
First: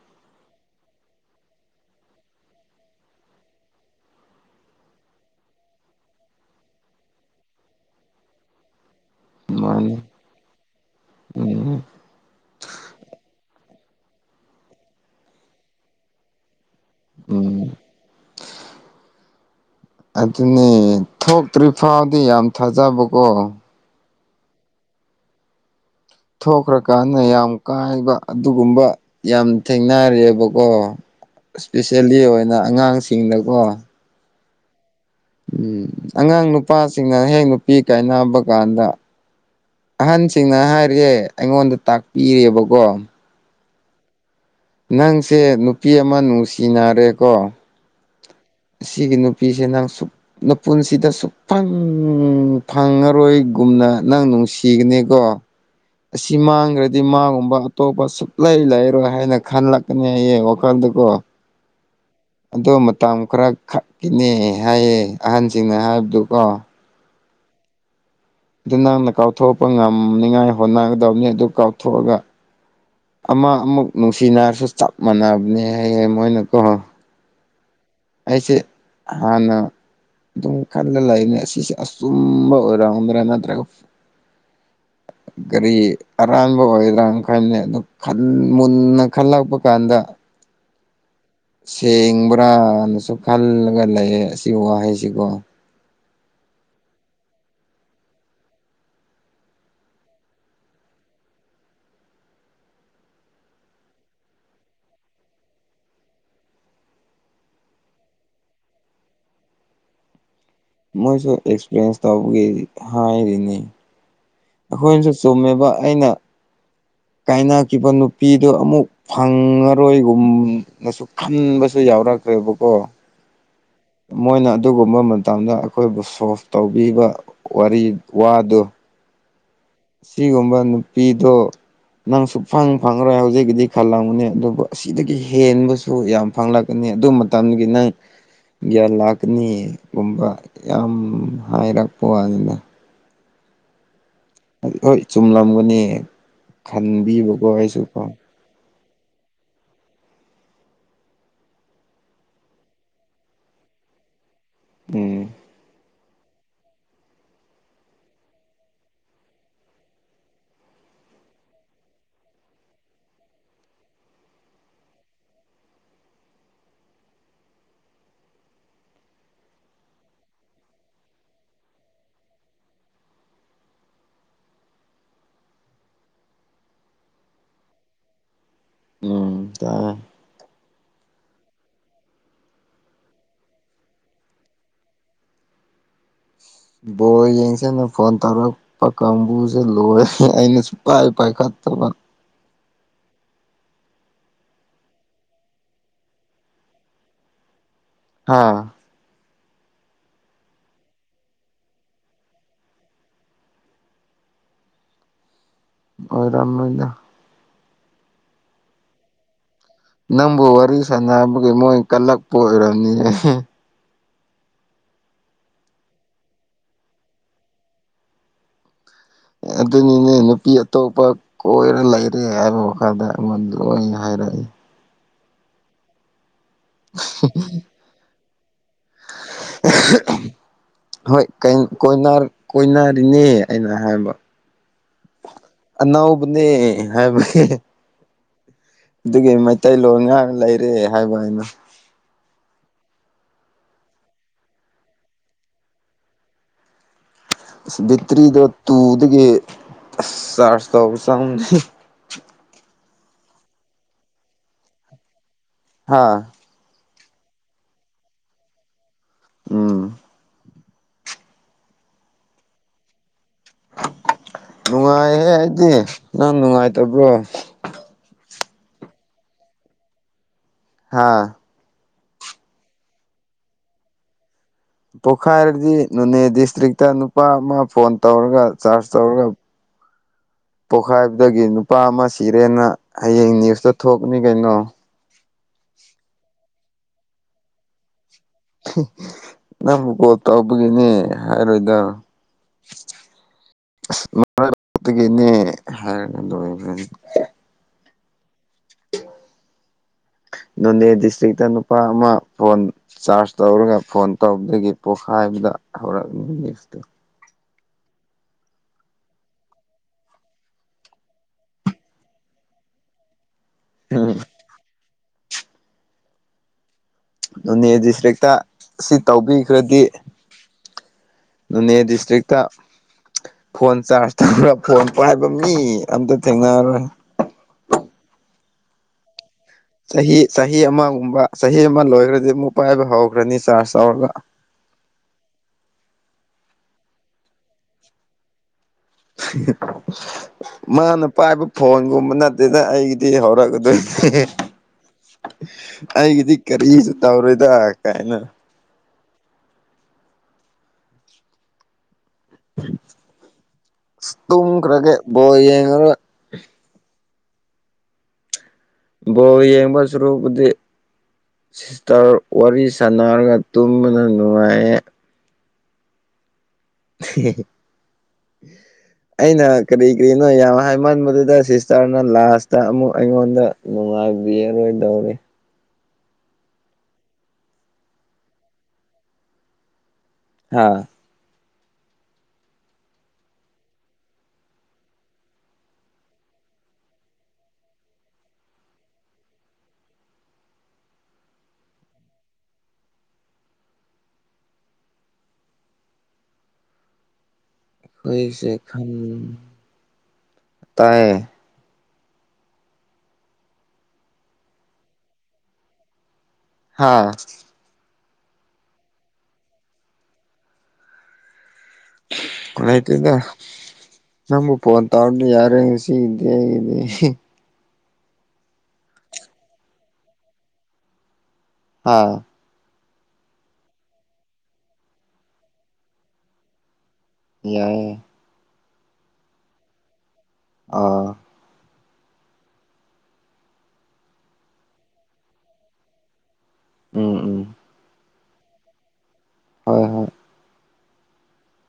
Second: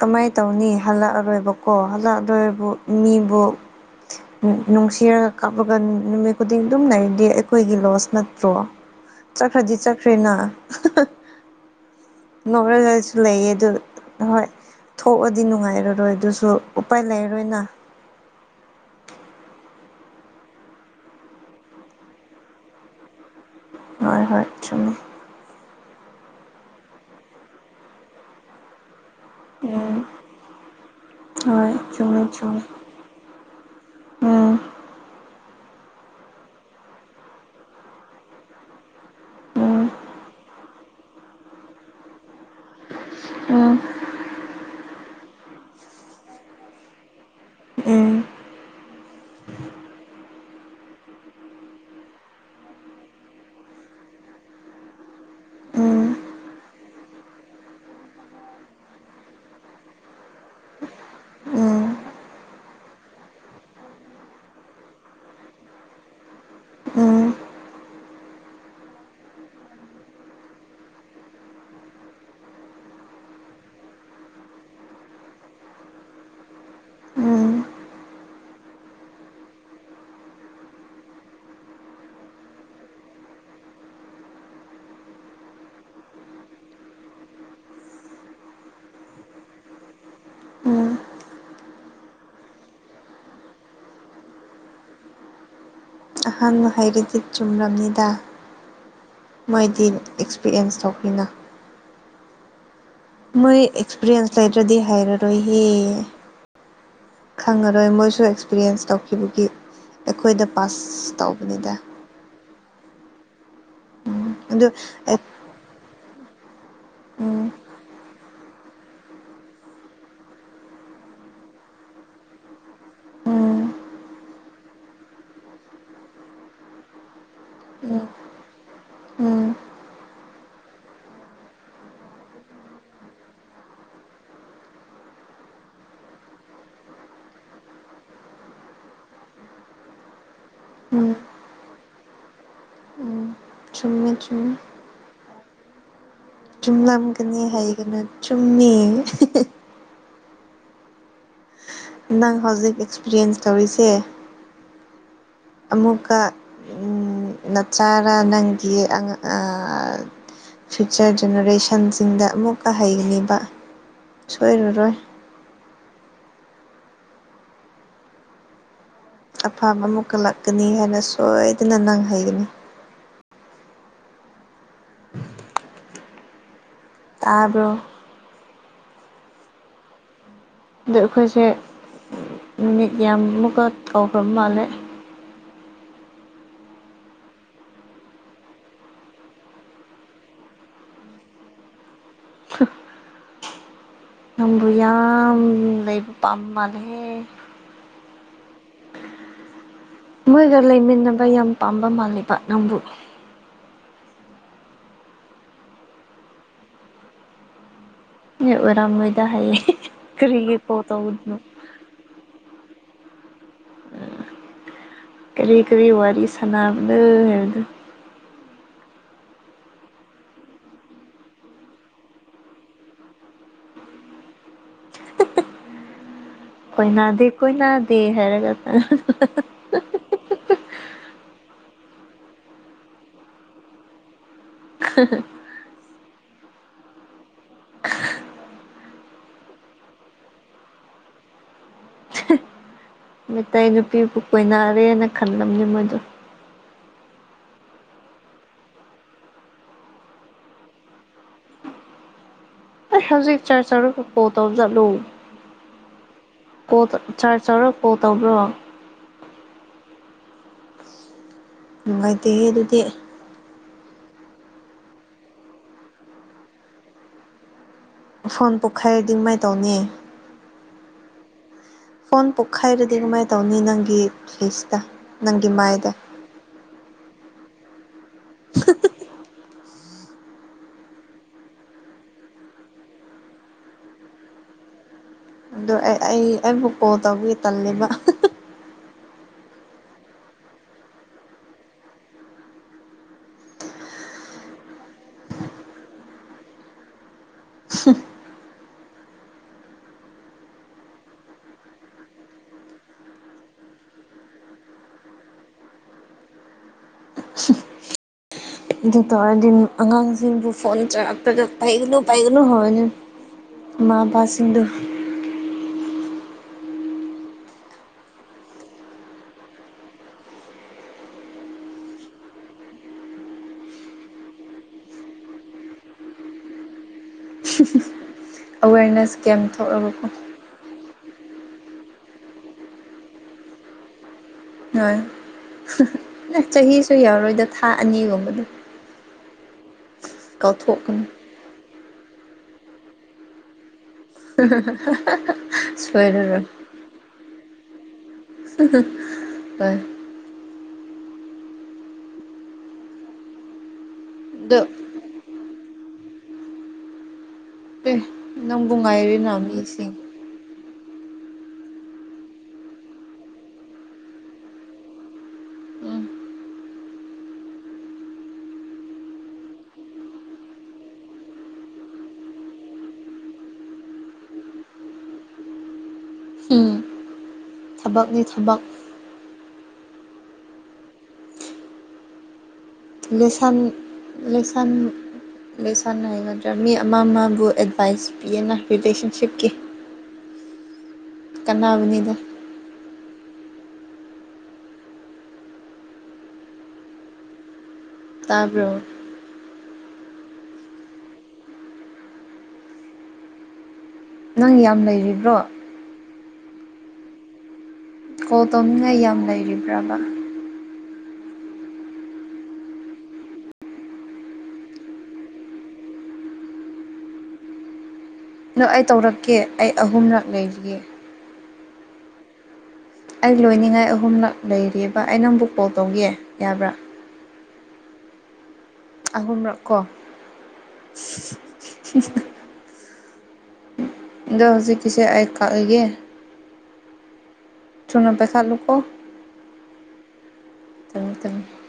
B: ꯀꯃꯥꯏ ꯇꯧꯅꯤ ꯍꯜꯂꯛꯑꯔꯣꯏꯕꯀꯣ ꯍꯜꯂꯛꯑꯔꯣꯏꯕꯨ ꯃꯤꯕꯨ ꯅꯨꯡꯁꯤꯔꯒ ꯀꯥꯞꯄꯒ ꯅꯨꯃꯤꯠ ꯈꯨꯗꯤꯡ ꯑꯗꯨꯝ ꯂꯩꯔꯗꯤ ꯑꯩꯈꯣꯏꯒꯤ ꯂꯣꯁ ꯅꯠꯇ꯭ꯔꯣ ꯆꯠꯈ꯭ꯔꯗꯤ
A: ꯃꯥꯅꯤ
B: ꯆꯠꯈ꯭ꯔꯦꯅ
A: ꯎꯝ
B: [unintelligible] ꯅꯣꯛꯔꯒꯁꯨ ꯂꯩꯌꯦ ꯑꯗꯨ ꯍꯣꯏ ꯊꯣꯛꯑꯗꯤ ꯅꯨꯡꯉꯥꯏꯔꯔꯣꯏ ꯑꯗꯨꯁꯨ ꯎꯄꯥꯏ ꯂꯩꯔꯔꯣꯏꯅ
A: ꯎꯝ꯫ ꯑꯗꯨꯅꯦ ꯊꯣꯛꯇ꯭ꯔꯤ ꯐꯥꯎꯗꯤ ꯌꯥꯝ ꯊꯥꯖꯕꯀꯣ꯫
B: ꯍꯣꯢ ꯍꯣꯏ ꯆꯨꯝꯃꯤ꯫
A: ꯊꯣꯛꯈ꯭ꯔꯀꯥꯟꯗ ꯌꯥꯝ ꯀꯥꯏꯕ ꯑꯗꯨꯒꯨꯝꯕ꯫ ꯌꯥꯝ
B: ꯎꯝ
A: ꯊꯦꯡꯅꯔꯑꯦꯕꯀꯣ
B: ꯍꯣꯏ
A: ꯏꯁꯄꯤꯁꯦꯜꯂꯤ
B: ꯆꯨꯝꯃꯦ
A: ꯑꯣꯏꯅ
B: ꯆꯨꯝꯃꯦ
A: ꯑꯉꯥꯡꯁꯤꯡꯗꯀꯣ
B: ꯎꯝ
A: ꯎꯝ ꯑꯉꯥꯡ ꯅꯨꯄꯥꯁꯤꯡꯅ ꯍꯦꯛ ꯅꯨꯄꯤ ꯀꯥꯏꯅꯕ ꯀꯥꯟꯗ
B: ꯎꯝ
A: ꯑꯍꯟꯁꯤꯡꯅ ꯍꯥꯏꯔꯑꯦ ꯑꯩꯉꯣꯟꯗ ꯇꯥꯛꯄꯤꯔꯦꯕꯀꯣ
B: ꯑ
A: ꯅꯪꯁꯦ ꯅꯨꯄꯤ ꯑꯃ ꯅꯨꯡꯁꯤꯅꯔꯦꯀꯣ
B: ꯎꯝ
A: ꯁꯤꯒꯤ ꯅꯨꯄꯤꯁꯦ ꯅꯪ ꯁꯁꯨꯛ ꯃꯄꯨꯟꯁꯤꯗ ꯁꯨꯛꯐꯪ ꯐꯪꯉꯔꯣꯏꯒꯨꯝꯅ ꯅꯪ ꯅꯨꯡꯁꯤ ꯆꯤꯛꯅꯤ ꯀꯣ
B: ꯎꯝ
A: ꯑꯁꯤ ꯃꯥꯡꯈ꯭ꯔꯗꯤ ꯃꯥꯒꯨꯝꯕ ꯑꯇꯣꯞꯄ ꯁꯨꯛꯂꯩ ꯂꯩꯔꯣꯏ ꯍꯥꯏꯅ ꯈꯜꯂꯛ ꯀꯩꯅꯌꯦ ꯑꯣꯈꯥꯟꯜꯗꯨꯀꯣ
B: ꯎꯝ
A: ꯑꯗꯣ ꯃꯇꯝ ꯈꯔ ꯈꯛꯀꯤꯅꯦ ꯍꯥꯏꯌꯦ ꯑꯍꯟꯁꯤꯡꯅ ꯍꯥꯏꯕꯗꯨꯀꯣ
B: ꯎꯝ
A: ꯑꯗꯨ ꯅꯪꯅ ꯀꯥꯎꯊꯣꯛꯄ ꯉꯝꯅꯤꯉꯥꯏ ꯍꯣꯠꯅꯒꯗꯕꯅꯤ ꯑꯗꯨ ꯀꯥꯎꯊꯣꯛꯑꯒ ꯑꯃ ꯑꯃꯨꯛ ꯅꯨꯡꯁꯤ ꯔꯁꯨ ꯆꯞ ꯃꯥꯟꯅꯕꯅꯦ ꯍꯥꯏꯌꯦ ꯃꯣꯏꯅ ꯀꯣꯍꯣ
B: ꯎꯝ
A: ꯑꯩꯁꯦ ꯍꯥꯟꯅ ꯑꯗꯨꯝ ꯈꯜꯂ ꯂꯩꯅꯦ ꯁꯤꯁꯦ ꯑꯆꯨꯝꯕ ꯑꯣꯏꯔꯝꯗ꯭ꯔꯥ ꯅꯠꯇ꯭ꯔꯒ [inaudible] ꯒꯥꯔꯤ ꯑꯔꯥꯟꯕ ꯑꯣꯏꯗ꯭ꯔꯥꯅ ꯈꯅꯦ ꯑꯗꯨ ꯃꯨꯟꯅ ꯈꯜꯂꯛꯄ ꯀꯥꯟꯗ
B: ꯎꯝ
A: ꯁꯦꯡꯕ꯭ꯔꯥꯅꯁꯨ ꯈꯜꯂꯒ ꯂꯩꯌꯦꯦ ꯑꯁꯤ ꯋꯥꯍꯩꯁꯤꯀꯣ
B: ꯑꯍꯥꯟꯕ ꯍꯩꯔꯗꯤ ꯆꯨꯝꯂꯅꯤꯗ ꯃꯣꯏꯗꯤ ꯑꯦꯛꯁꯄꯤꯔꯤꯌꯦꯟꯁ ꯇꯧꯕꯤꯅ ꯃꯣꯏ ꯑꯦꯛꯁꯄꯤꯔꯤꯌꯦꯟꯁ ꯂꯩꯗ꯭ꯔꯗꯤ ꯍꯥꯏꯔꯔꯣꯏꯍꯦ ꯈꯪꯉꯔꯣꯏ ꯃꯣꯏꯁꯨ ꯑꯦꯛꯁꯄꯤꯔꯤꯌꯦꯟꯁ ꯇꯧꯈꯤꯕꯒꯤ ꯑꯩꯈꯣꯏꯗ ꯄꯥꯁ ꯇꯧꯕꯅꯤꯗ
A: ꯇꯧꯒꯦ ꯍꯥꯏꯔꯤꯅꯤ
B: ꯑꯗꯨ
A: ꯑꯩꯈꯣꯏꯅꯁꯨ ꯆꯨꯝꯃꯦꯕ ꯑꯩꯅ
B: ꯎꯝ
A: ꯀꯥꯏꯅ ꯀꯕꯨ ꯅꯨꯄꯤ ꯑꯗꯨ ꯑꯃꯨꯛ ꯐꯪꯉꯔꯣꯏꯒꯨꯝꯅꯁꯨ ꯈꯟꯕꯁꯨ ꯌꯥꯎꯔꯛꯇ꯭ꯔꯦꯕꯀꯣ꯫
B: ꯎꯝ
A: ꯃꯣꯏꯅ ꯑꯗꯨꯒꯨꯝꯕ ꯃꯇꯝꯗ ꯑꯩꯈꯣꯏꯕꯨ ꯁꯣꯐ ꯇꯧꯕꯤꯕ ꯋꯥꯔꯤ
B: ꯎꯝ
A: ꯋꯥꯗꯨ
B: ꯎꯝ꯫
A: ꯁꯤꯒꯨꯝꯕ ꯅꯨꯄꯤꯗꯣ꯫ ꯅꯪꯁꯨꯐꯪ ꯐꯪꯔꯣꯏ ꯍꯧꯖꯤꯛꯀꯤꯗꯤ ꯈꯜꯂꯝꯒꯅꯤ ꯑꯗꯨꯕꯨ ꯑꯁꯤꯗꯒꯤ ꯍꯦꯟꯕꯁꯨ ꯌꯥꯝ꯫ ꯐꯪꯂꯛꯀꯅꯤ ꯑꯗꯨ ꯃꯇꯝꯒꯤ ꯅꯪ ꯒ꯭ꯌꯥꯟ ꯂꯥꯛꯀꯅꯤꯒꯨꯝꯕ ꯌꯥꯝ
B: ꯎꯝ
A: ꯍꯥꯏꯔꯛꯄꯅ
B: ꯎꯝ [unintelligible]
A: ꯍꯣꯏ ꯆꯨꯝꯂꯝꯒꯅꯤ ꯈꯟꯕꯤꯕꯀꯣ ꯑꯩꯁꯨꯀꯣ
B: ꯇꯨꯝꯃꯤ ꯅꯪ ꯍꯧꯖꯤꯛ ꯑꯦꯛꯁꯄꯤꯔꯤꯌꯦꯟꯁ ꯇꯧꯔꯤꯁꯦ
A: ꯎꯝ
B: ꯑꯃꯨꯀ ꯅꯆꯥꯔ ꯅꯪꯒꯤ ꯐ꯭ꯌꯨꯆꯔ ꯖꯦꯅꯦꯔꯦꯁꯟꯁꯤꯡꯗ ꯑꯃꯨꯛꯀ ꯍꯩꯕ ꯁꯣꯏꯔꯔꯣꯏ ꯑꯐꯕ ꯑꯃꯨꯛ ꯀꯠꯂꯛꯀꯅꯤ ꯍꯥꯏꯅ ꯁꯣꯏꯗꯅ ꯅꯪ ꯍꯥꯏꯩꯒꯅꯤ ꯇꯥꯕ꯭ꯔꯣ
A: ꯎꯝ ꯇ
B: ꯑꯗꯣ ꯑꯩꯈꯣꯏꯁꯦ ꯅꯨꯅꯤꯠ ꯌꯥꯝꯃꯨꯛꯀ ꯇꯧꯈ꯭ꯔꯕ ꯃꯥꯜꯂꯦ
A: ꯕꯣꯜ ꯌꯦꯡꯁꯤꯅ ꯐꯣꯟ ꯇꯧꯔꯛꯄ꯫ ꯄꯥ ꯀꯥꯡꯕꯨꯁꯦ ꯂꯣꯏꯔꯦ ꯑꯩꯅꯁꯨ ꯄꯥꯏ ꯄꯥꯏꯈꯠꯇ꯭ꯔꯕ꯫
B: ꯍꯨꯟ ꯅꯪꯕꯨ ꯌꯥꯝ ꯂꯩꯕ ꯄꯥꯝ ꯃꯥꯜꯂꯍꯦ
A: ꯍꯥꯥ
B: ꯃꯣꯏꯒ ꯂꯩꯃꯤꯟꯅꯕ ꯌꯥꯝ ꯄꯥꯝꯕ ꯃꯥꯜꯂꯤꯕ ꯅꯪꯕꯨ
A: ꯑꯣꯏꯣꯏꯔꯝꯅꯣꯏꯗ
B: ꯃꯤ ꯑꯣꯏꯔꯝ ꯑꯣꯏꯣꯏꯗꯥ ꯍꯥꯏꯌꯦꯌꯦ
A: ꯅꯪꯕꯨ ꯋꯥꯔꯤ ꯁꯥꯟꯅꯕꯒꯤ ꯃꯣꯏ ꯀꯜꯂꯛꯄ ꯑꯣꯏꯔꯕꯝꯅꯤꯍ
B: ꯀꯔꯤ ꯀꯔꯤ ꯋꯥꯔꯤ ꯁꯅꯥꯝ ꯂꯩ
A: ꯑꯗꯨꯅꯤꯅꯦ ꯅꯨꯄꯤ ꯑꯇꯣꯞꯄ ꯀꯣꯏꯔꯦ ꯂꯩꯔꯦ ꯍꯥꯏꯕ ꯋꯥꯈꯥꯗ ꯃꯗꯨ ꯍꯥꯏꯔꯛꯏꯦ
B: ꯀꯣꯏꯅꯥꯗꯦ ꯀꯣꯏꯅꯗꯦ ꯍꯥꯏꯔꯒ
A: [unintelligible] ꯍꯣꯏ ꯀꯣꯏꯅꯔꯤꯅꯦ ꯑꯩꯅ ꯍꯥꯏꯕ
B: [unintelligible]
A: ꯑꯥꯅꯥꯎꯕꯅꯦ ꯍꯥꯏꯕ ꯑꯗꯨꯒꯤ ꯃꯩꯇꯩꯂꯣꯟ ꯉꯥꯛ ꯂꯩꯔꯦ ꯍꯥꯏꯕ ꯍꯥꯏꯅ
B: ꯃꯩꯇꯩ ꯅꯨꯄꯤꯕꯨ ꯀꯣꯏꯅꯔꯦꯅ ꯈꯜꯂꯝꯅꯤ ꯃꯣꯏꯗꯣ
A: ꯕꯤꯠꯇ꯭ꯔꯤꯗꯣ ꯇꯨꯗꯒꯤ ꯆꯥꯔꯖ ꯇꯧꯕ ꯆꯗꯦ
B: ꯑꯩ ꯍꯧꯖꯤꯛ ꯆꯥ ꯆꯥ ꯀꯣ ꯇꯖꯂꯨ
A: ꯍꯥꯥ
B: ꯀꯣ ꯆꯥꯔꯖ ꯆꯥꯎꯧꯔꯣ ꯀꯣ ꯇꯧꯕ꯭ꯔꯣ
A: ꯎꯝ
B: ꯅꯨꯡꯉꯥꯏꯗꯤ ꯑꯗꯨꯗꯤ
A: ꯅꯨꯡꯉꯥꯏꯍꯦ ꯑꯩꯗꯤ ꯅꯪ ꯅꯨꯡꯉꯥꯏꯇꯕ꯭ꯔꯣ
B: ꯐꯣꯟ ꯄꯣꯛꯈꯥꯏꯔꯗꯤ ꯀꯃꯥꯏꯅ ꯇꯧꯅꯤ
A: ꯍꯥꯥ
B: ꯐꯣꯟ ꯄꯣꯛꯈꯥꯏꯔꯗꯤ ꯀꯃꯥꯏꯅ ꯇꯧꯅꯤ ꯅꯪꯒꯤ ꯄ꯭ꯂꯤꯁ
A: ꯄꯣꯛꯈꯥꯏꯔꯗꯤ ꯅꯣꯅꯦ ꯗꯤꯁꯇ꯭ꯔꯤꯛꯇ ꯅꯨꯄꯥ ꯑꯃ ꯐꯣꯟ ꯇꯧꯔꯒ ꯆꯥꯔꯖ ꯇꯧꯔꯒ ꯄꯣꯛꯈꯥꯏꯕꯗꯒꯤ ꯅꯨꯄꯥ ꯑꯃ ꯁꯤꯔꯦꯅ ꯍꯌꯦꯡ ꯅ꯭ꯌꯨꯁꯇ ꯊꯣꯛꯅꯤ ꯀꯩꯅꯣ
B: ꯑꯗꯨ ꯑꯩ ꯑꯩ ꯑꯩꯕꯨꯛ ꯀꯣꯜ ꯇꯧꯕꯒꯦ ꯇꯜꯂꯦꯕ
A: ꯅꯪꯕꯨ ꯀꯣꯜ ꯇꯧꯕꯒꯤꯅꯦ ꯍꯥꯏꯔꯣꯏꯗ [unintelligible] ꯅꯣꯅꯦ ꯗꯤꯁꯇ꯭ꯔꯤꯛ ꯇ ꯅꯨꯄꯥ ꯑꯃ ꯐꯣꯟ ꯆꯥꯔꯖ ꯇꯧꯔꯒ ꯐꯣꯟ ꯇꯧꯕꯗꯒꯤ ꯄꯣꯛꯈꯥꯏꯕꯗ ꯍꯧꯔꯛꯅꯤꯁꯇꯣ
B: ꯑꯗꯨ ꯇꯧꯔꯗꯤ ꯑꯉꯥꯡꯁꯤꯡꯕꯨ ꯐꯣꯟ [unintelligible] ꯄꯥꯏꯒꯅꯨ ꯄꯥꯏꯒꯅꯨ ꯍꯥꯏꯒꯅꯤ ꯃꯥꯕꯥꯥ ꯁꯤꯡꯗꯨ
A: ꯅꯣꯅꯦ ꯗꯤꯁꯇ꯭ꯔꯤꯛꯇ ꯑꯁꯤ ꯇꯧꯕꯤꯈ꯭ꯔꯗꯤ ꯅꯣꯅꯦ ꯗꯤꯁꯇ꯭ꯔꯤꯛꯇ ꯐꯣꯟ ꯆꯥꯔꯖ ꯇꯧꯔ ꯐꯣꯟ ꯄꯥꯏꯕ ꯃꯤ ꯑꯝꯇ ꯊꯦꯡꯅꯔꯔꯣꯏ
B: ꯑꯋꯦꯔꯅꯦꯁ ꯀꯦꯝ ꯊꯣꯛꯔꯒꯀꯣ
A: ꯆꯍꯤ ꯆꯍꯤ ꯑꯃꯒꯨꯝꯕ ꯆꯍꯤ ꯑꯃ ꯂꯣꯏꯈ꯭ꯔꯗꯤ ꯑꯃꯨꯛ ꯄꯥꯏꯕ ꯍꯧꯈ꯭ꯔꯅꯤ ꯆꯥꯔꯖ ꯇꯧꯔꯒ
B: ꯍꯣꯏ ꯅ ꯆꯍꯤꯁꯨ ꯌꯥꯎꯔꯣꯏꯗ ꯊꯥ ꯑꯅꯤꯒꯨꯝꯕꯗ ꯀꯥꯎꯊꯣꯛꯀꯅꯤ
A: ꯃꯥꯅ ꯄꯥꯏꯕ ꯐꯣꯟꯒꯨꯝꯕ ꯅꯠꯇꯦꯅ ꯑꯩꯒꯤꯗꯤ ꯍꯧꯔꯛꯀꯗꯣꯏꯅꯤ
B: ꯁꯣꯏꯔꯔꯣ
A: ꯗꯩꯔꯣꯗ ꯀꯥꯏꯅ
B: ꯇꯥꯏ ꯑꯗꯣ
A: ꯇꯨꯝꯈ꯭ꯔꯒꯦ ꯕꯣꯂ ꯌꯦꯔꯣꯏ
B: ꯑꯦ ꯅꯪꯕꯨ ꯉꯥꯏꯔꯤꯅ ꯃꯤꯁꯤꯡ
A: ꯗꯤ ꯁꯤꯁꯇꯔ ꯋꯥꯔꯤ ꯁꯥꯟꯅꯔꯒ ꯇꯨꯝꯕꯅ ꯅꯨꯡꯉꯥꯏꯌꯦ [inaudible] ꯑꯩꯅ ꯀꯔꯤ ꯀꯔꯤꯅꯣ ꯌꯥꯝ ꯍꯥꯏꯃꯟꯕꯗꯨꯗ ꯁꯤꯁꯇꯔꯅ ꯂꯥꯁꯇ ꯑꯃꯨꯛ ꯑꯩꯉꯣꯟꯗ ꯅꯨꯡꯉꯥꯏꯕꯤ ꯔꯣꯏꯗꯧꯔꯤ
B: ꯎꯝ ꯊꯕꯛꯅꯤ ꯊꯕꯛ
A: ꯍꯥꯥ
B: ꯂꯦꯁꯟ ꯂꯦꯁꯟ ꯂꯣꯏꯁꯟꯍꯩꯒꯗ꯭ꯔꯥ ꯃꯤ ꯑꯃ ꯑꯃꯕꯨ ꯑꯦꯗꯚꯥꯏꯁ ꯄꯤꯌꯦꯅ ꯔꯤꯂꯦꯁꯟꯁꯤꯞꯀꯤ ꯀꯥꯟꯅꯕꯅꯤꯗ
A: ꯍꯨꯌꯤꯛꯁꯦ
B: ꯇꯥꯕ꯭ꯔꯣ
A: ꯈꯪ ꯇꯥꯏꯌꯦ
B: ꯅꯪ ꯌꯥꯝ ꯂꯩꯔꯤꯕ꯭ꯔꯣ
A: ꯍꯥꯥ
B: ꯀꯣꯜ ꯇꯧꯅꯤꯡꯉꯥꯏ ꯌꯥꯝ ꯂꯩꯔꯤꯕ꯭ꯔꯕ
A: [unintelligible] ꯅꯪꯕꯨ ꯐꯣꯟ ꯇꯥꯎꯔꯗꯤ ꯌꯥꯔꯦ ꯑꯩꯒꯤꯗꯤ ꯉꯥꯁꯤꯒꯤꯗꯤ
B: ꯅꯣ ꯑꯩ ꯇꯧꯔꯛꯀꯦ ꯑꯩ ꯑꯍꯨꯝꯔꯛ ꯂꯩꯔꯤꯌꯦ
A: ꯍꯥ
B: ꯑꯩ ꯂꯣꯏꯅꯤꯡꯉꯥꯏ ꯑꯍꯨꯝꯂꯛ ꯂꯩꯔꯤꯕꯑꯕ ꯑꯩ ꯅꯡꯕꯨ ꯀꯣꯜ ꯇꯧꯒꯦ ꯌꯥꯕ꯭ꯔꯥ
A: ꯌꯥꯏꯌꯦ
B: ꯑꯍꯨꯝꯔꯛ ꯀꯣ
A: ꯑꯥ
B: ꯑꯗꯣ ꯍꯧꯖꯤꯛꯀꯤꯁꯦ ꯑꯩ ꯀꯛꯑꯦꯒꯦ
A: ꯎꯝ ꯎꯝ
B: ꯊꯨꯅꯥ ꯄꯥꯏꯈꯠꯂꯨꯀꯣ
A: ꯍꯣꯏ ꯍꯣꯏ
B: [unintelligible]